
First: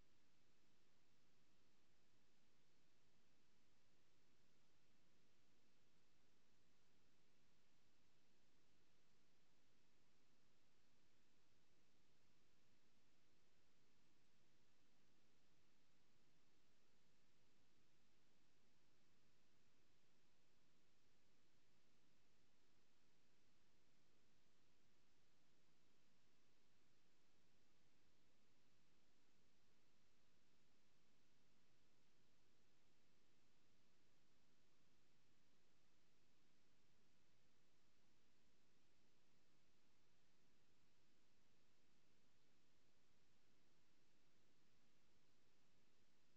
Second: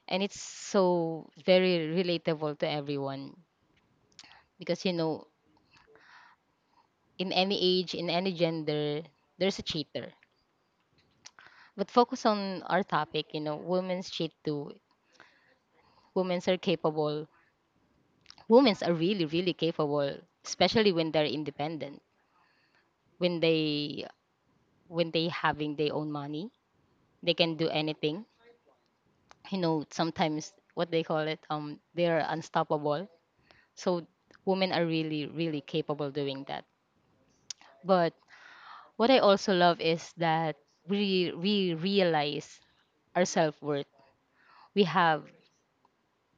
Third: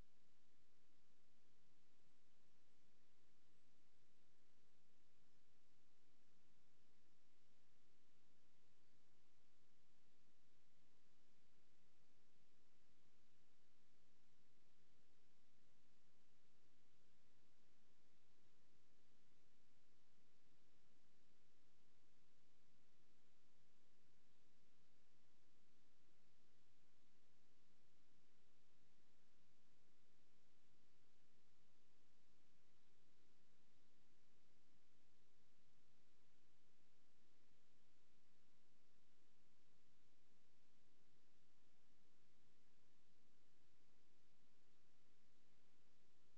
and it's so very relatable to everyone, because you know, in any age, in any gender, there's a cheater. But focus on our topic, you know, women's cheat too. Women's are capable, women's are really really capable, especially when they're independent, when they, when they having their own money, they can do anything. You know, sometimes what they call it, they're unstoppable. So women are really really capable doing that. But what I also love is that we realize our self worth. We have,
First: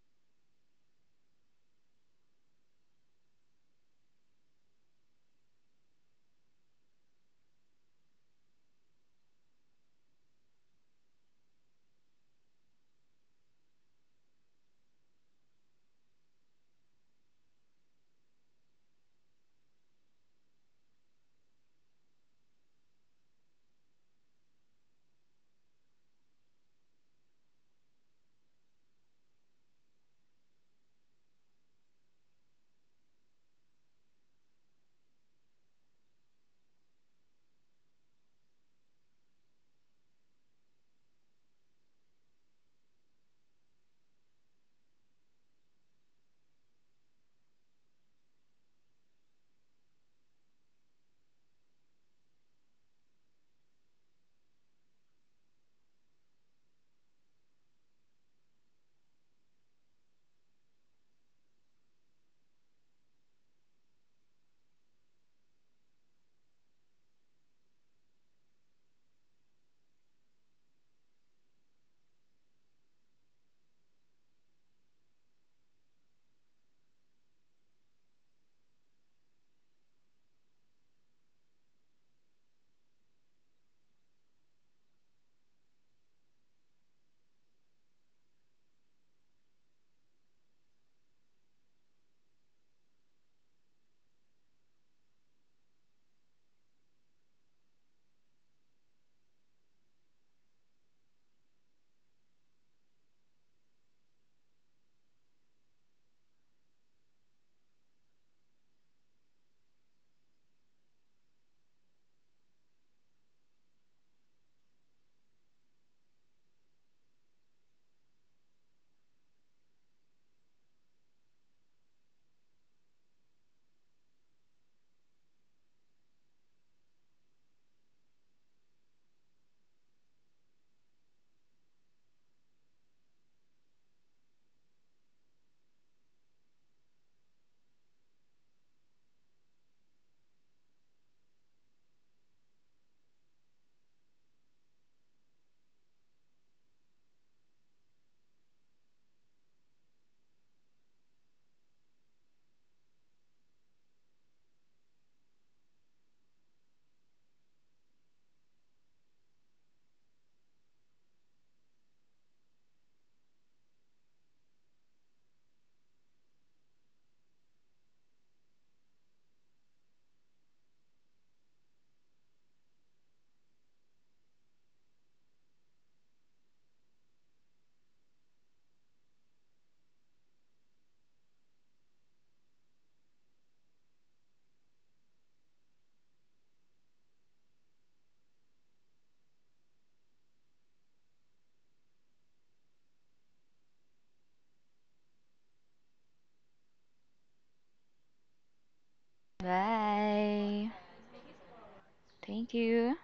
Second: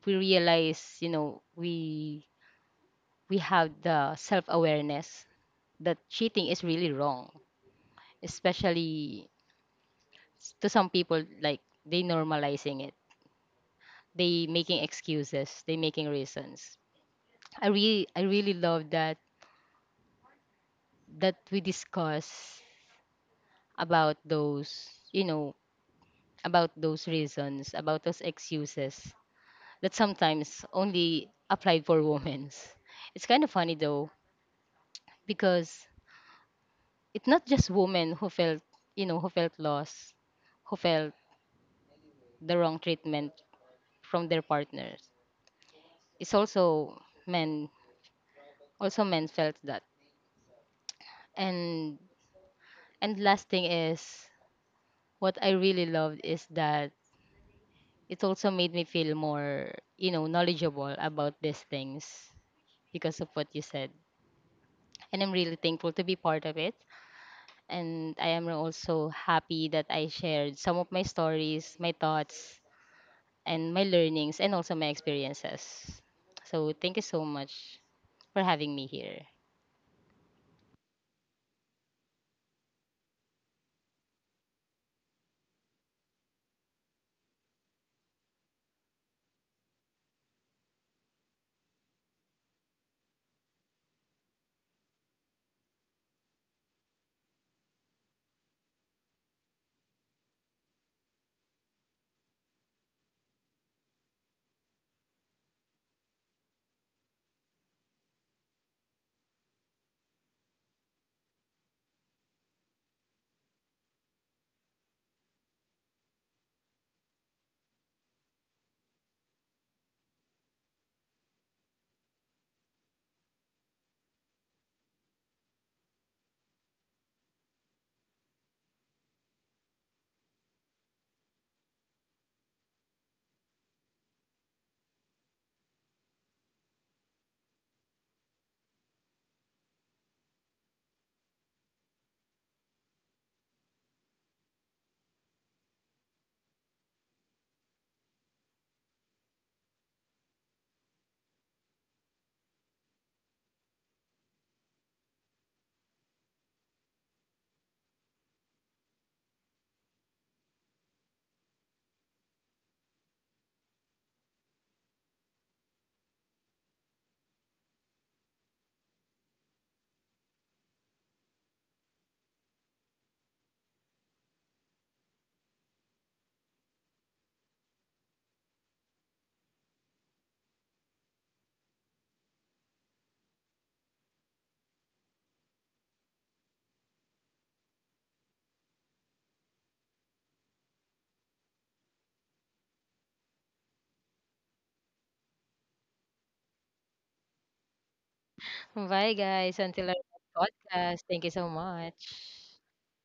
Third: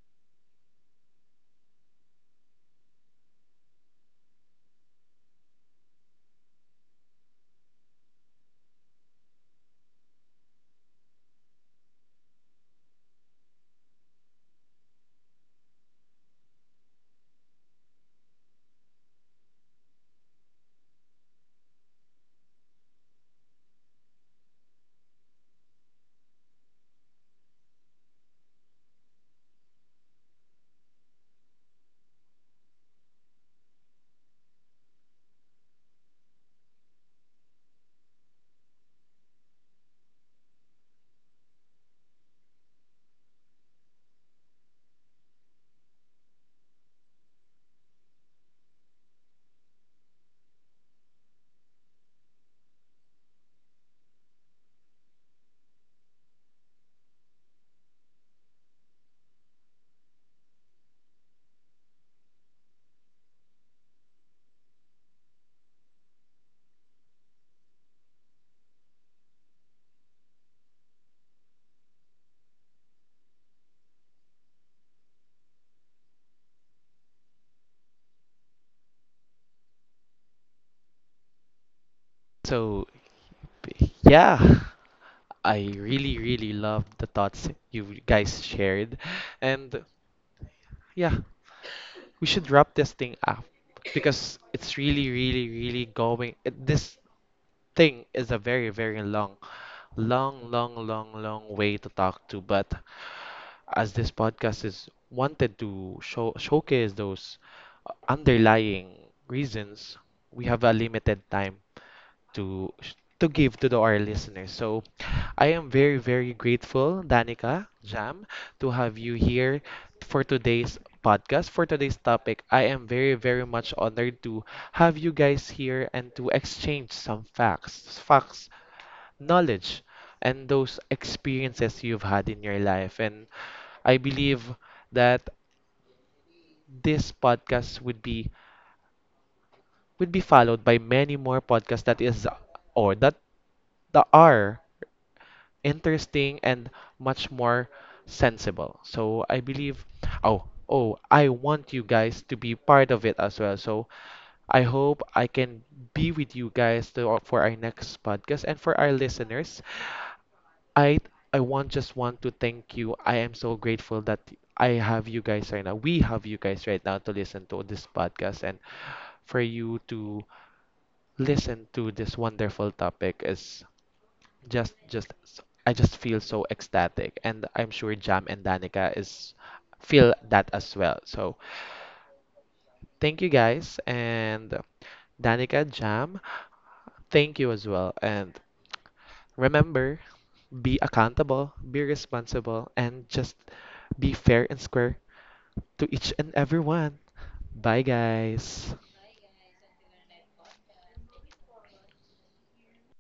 we realize, you know, we have the self awareness that cheating is really wrong. Especially to some people like they normalizing it. They making excuses, they making reasons. I really love that that we discuss about those, you know, about those reasons, about those excuses that sometimes only applied for women's. It's kind of funny though, because it's not just women who felt, you know, who felt lost, who felt the wrong treatment from their partners. It's men, also men felt that. And and last thing is what I really loved is that it also made me feel more, you know, knowledgeable about these things because of what you said. And I'm really thankful to be part of it. And I am also happy that I shared some of my stories, my thoughts, and my learnings, and also my experiences. So thank you so much for having me here. So, yeah, I really, really love the thoughts you guys shared. And yeah, we should wrap this thing up, because it's really, really, really going. This thing is a very, very long, long way to talk to, but as this podcast is wanted to showcase those underlying reasons, we have a limited time to give to the, our listeners. So I am very, very grateful, Danica, Jam, to have you here for today's podcast. For today's topic, I am very, very much honored to have you guys here and to exchange some facts. Knowledge and those experiences you've had in your life. And I believe that this podcast would be followed by many more podcasts that is or that that are interesting and much more sensible. So I believe oh I want you guys to be part of it as well. So I hope I can be with you guys for our next podcast and for our listeners. I I want just want to thank you. I am so grateful that I have you guys right now. We have you guys right now to listen to this podcast, and for you to listen to this wonderful topic is just I just feel so ecstatic, and I'm sure Jam and Danica is feel that as well. So thank you guys, and Danica, Jam, thank you as well. And remember, be accountable, be responsible, and just be fair and square to each and everyone. Bye, guys. Bye, guys. Until our next Bye. podcast. Thank you so Thank much. you.